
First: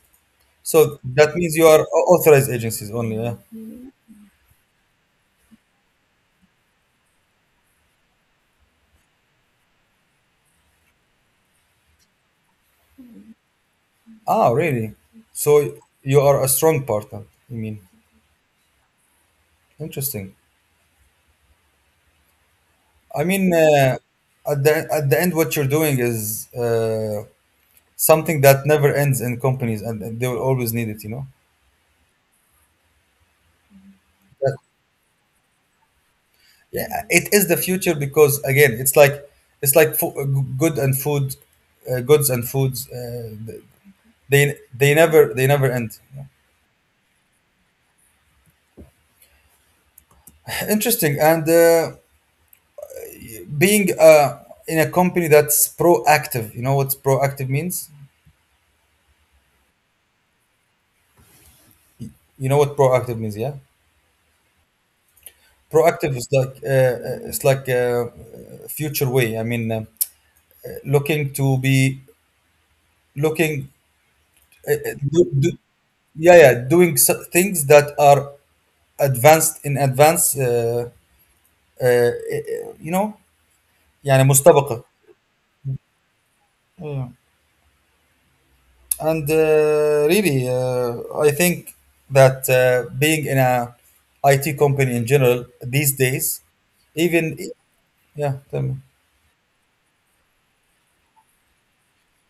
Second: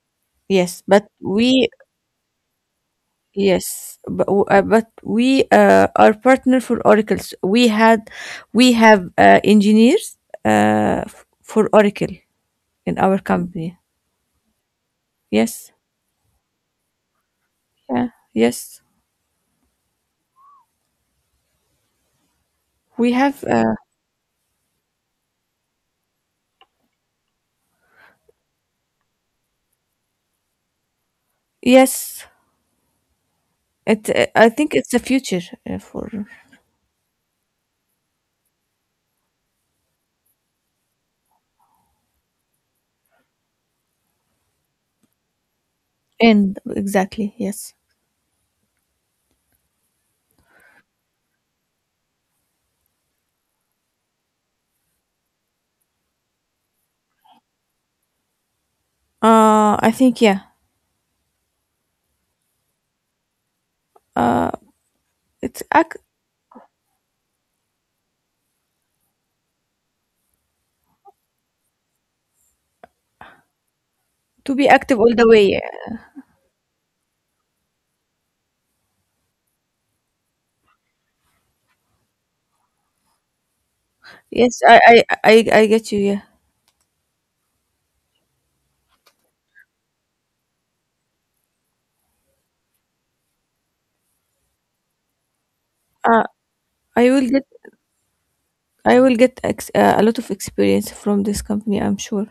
S2: Yes,
S1: So
S2: but
S1: that means you
S2: we
S1: are authorized agencies only. Yeah.
S2: yes, but, we are partner for Oracle. So we have engineers for Oracle in our company.
S1: Ah, really?
S2: Yes.
S1: So you are a strong partner. I mean,
S2: Yeah. Yes.
S1: interesting.
S2: We
S1: I
S2: have.
S1: mean, at the end, what you're doing is something that never ends in companies, and they will always need it. You know.
S2: Yes, it. I
S1: That-
S2: think it's the future for
S1: yeah, it is the future because again, it's like good and food, goods and foods. They never end.
S2: and exactly yes.
S1: Interesting. And being in a company that's proactive, you know what proactive means?
S2: I think yeah,
S1: You know what proactive means, yeah?
S2: it's act
S1: Proactive is like it's like a future way. I mean, looking to be looking,
S2: to be active all
S1: do,
S2: the way.
S1: do,
S2: Yeah.
S1: yeah, yeah, doing things that are advanced in advance. Uh, uh, you know, يعني
S2: Yes,
S1: مستبقة.
S2: I get you. Yeah.
S1: And really I think that being in a IT company in general these
S2: Uh,
S1: days,
S2: I will
S1: even.
S2: get
S1: Yeah, tell me.
S2: I will get a lot of experience from this company. I'm sure.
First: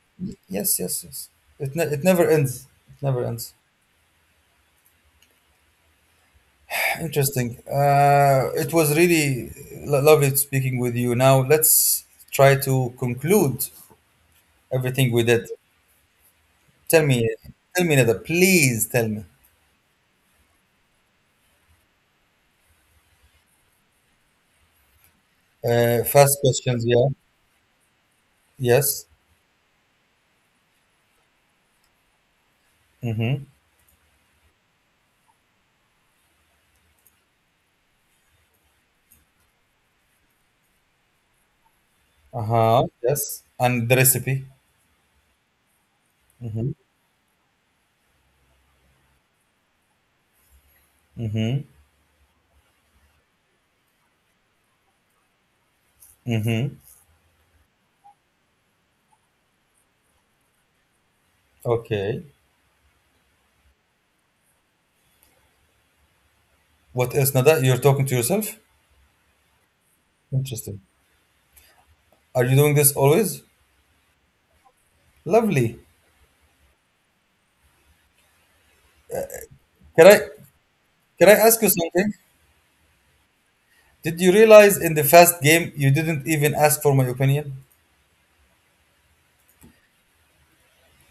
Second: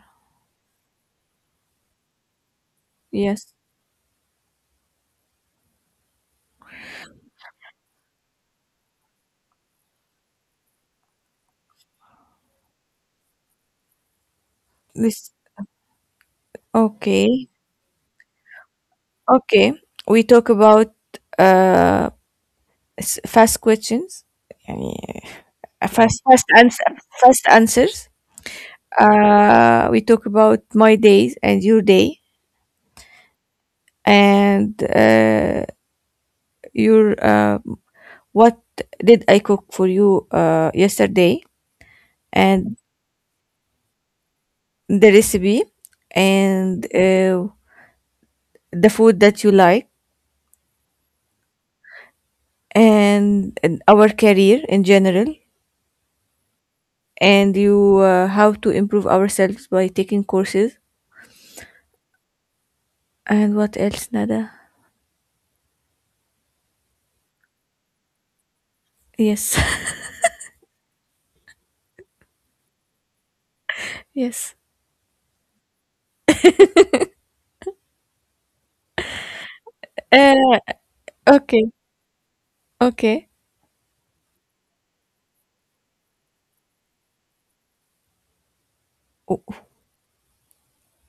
S1: Yes, yes, yes, it never ends, it never
S2: Yes.
S1: ends. Interesting. Uh, it was really lovely speaking with you. Now let's try to conclude everything we
S2: This
S1: did. Tell me,
S2: okay.
S1: tell me another, please tell me.
S2: Okay. We talk about uh fast questions. يعني
S1: Uh,
S2: fast
S1: fast
S2: fast ans-
S1: questions, yeah.
S2: fast answers.
S1: Yes.
S2: Uh, we talk about my days and your day,
S1: Mm-hmm.
S2: and your what did I cook for you yesterday, and
S1: Uh-huh, yes, and the recipe.
S2: the recipe,
S1: Mm-hmm.
S2: and the food that you like,
S1: Mm-hmm.
S2: and our career in general,
S1: Mm-hmm.
S2: and you how to improve ourselves by taking courses,
S1: Okay.
S2: and what else, Nada?
S1: What else, Nada? You're talking to yourself?
S2: Yes.
S1: Interesting. Are you doing this always?
S2: Yes.
S1: Lovely. Can I,
S2: Uh,
S1: can I ask
S2: okay,
S1: you something?
S2: okay.
S1: Did you realize in the fast game you didn't even ask for my opinion?
S2: Wh-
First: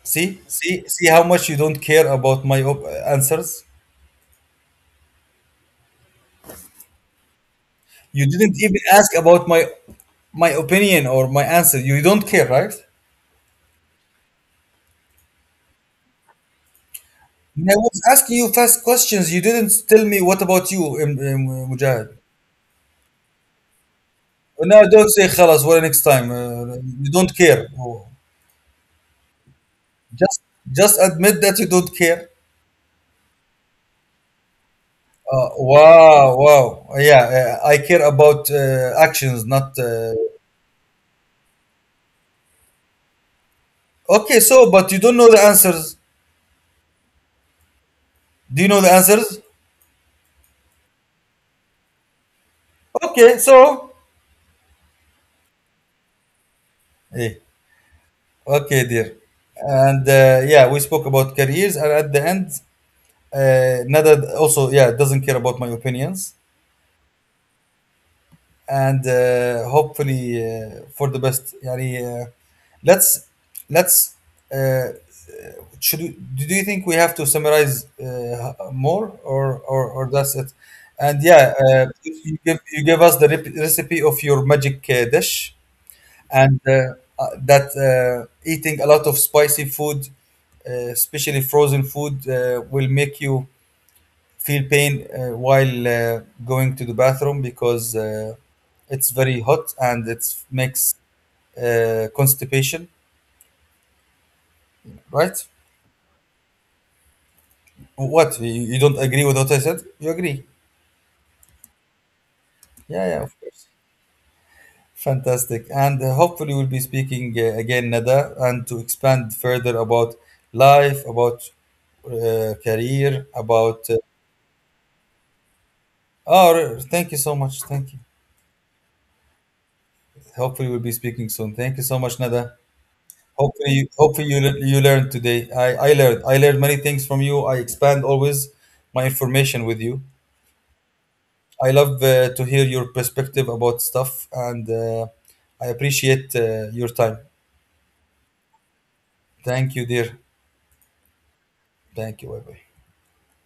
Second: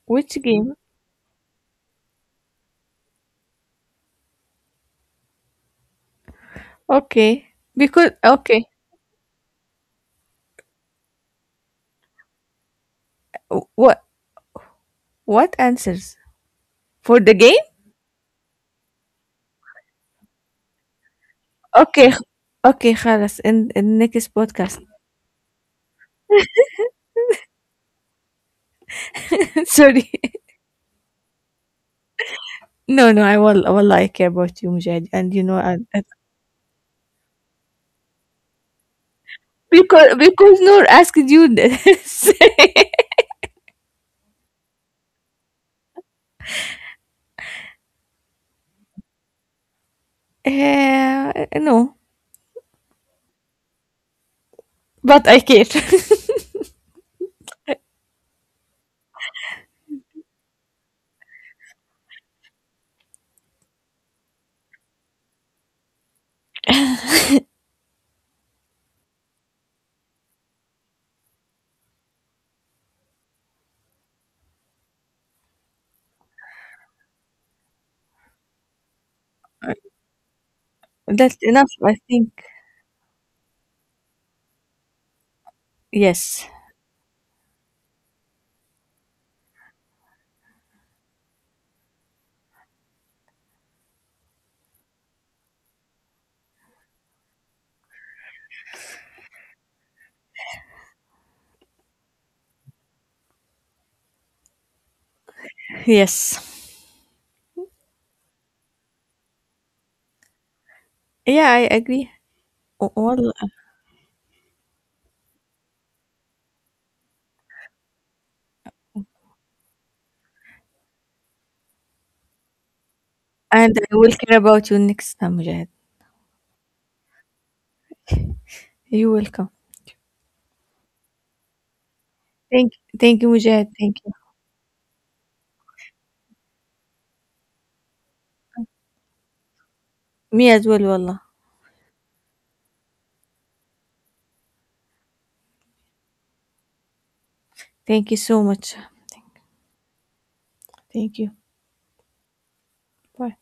S1: See,
S2: which game?
S1: see, see how much you don't care about my answers.
S2: Okay. Because
S1: You didn't
S2: okay.
S1: even ask about my my opinion or my answer. You don't care, right?
S2: What answers for the game?
S1: When I was asking you fast questions, you didn't tell me what about you,
S2: Okay.
S1: Mujahid.
S2: Okay, خلاص in next
S1: Well,
S2: podcast.
S1: no, don't say خلاص ولا next time. You don't care.
S2: Sorry.
S1: Just just admit that you don't care.
S2: No, no, I will والله I care about you, Mujahid. And you know
S1: Wow, wow. Yeah, I care about actions, not.
S2: because Noor asked you this.
S1: Okay, so, but you don't know the answers. Do you know the answers?
S2: Uh, no,
S1: Okay, so.
S2: but I care.
S1: Eh, okay, dear. And yeah, we spoke about careers, and at the end, Nada also, yeah, doesn't care about my opinions. And hopefully for the best يعني let's let's, uh, should we, do you think we have to summarize more, or that's it. And
S2: That's
S1: yeah,
S2: enough, I think.
S1: you give us the recipe of your magic dish.
S2: Yes.
S1: And that eating a lot of spicy food, especially frozen food, will make you feel pain while going to the bathroom, because it's very hot, and it makes constipation, right?
S2: Yes.
S1: What? You don't agree with what I said? You agree?
S2: Yeah, I agree.
S1: Yeah, yeah,
S2: والله.
S1: of course. Fantastic. And hopefully, we'll be speaking again, Nada, and to expand further about life, about career,
S2: And
S1: about.
S2: I will care about you next time, Mujahid.
S1: Oh, thank you so much. Thank you.
S2: You're welcome.
S1: Hopefully, we'll be speaking soon. Thank you so much, Nada.
S2: Thank Thank you, Mujahid.
S1: Hopefully,
S2: Thank you.
S1: hopefully you you learned today. I learned. I learned many things from you. I expand always my information with you.
S2: Me as well والله.
S1: I love to hear your perspective about stuff, and I appreciate your time.
S2: Thank you so much. Thank
S1: Thank you, dear.
S2: thank you.
S1: Thank you. Bye bye.
S2: Bye.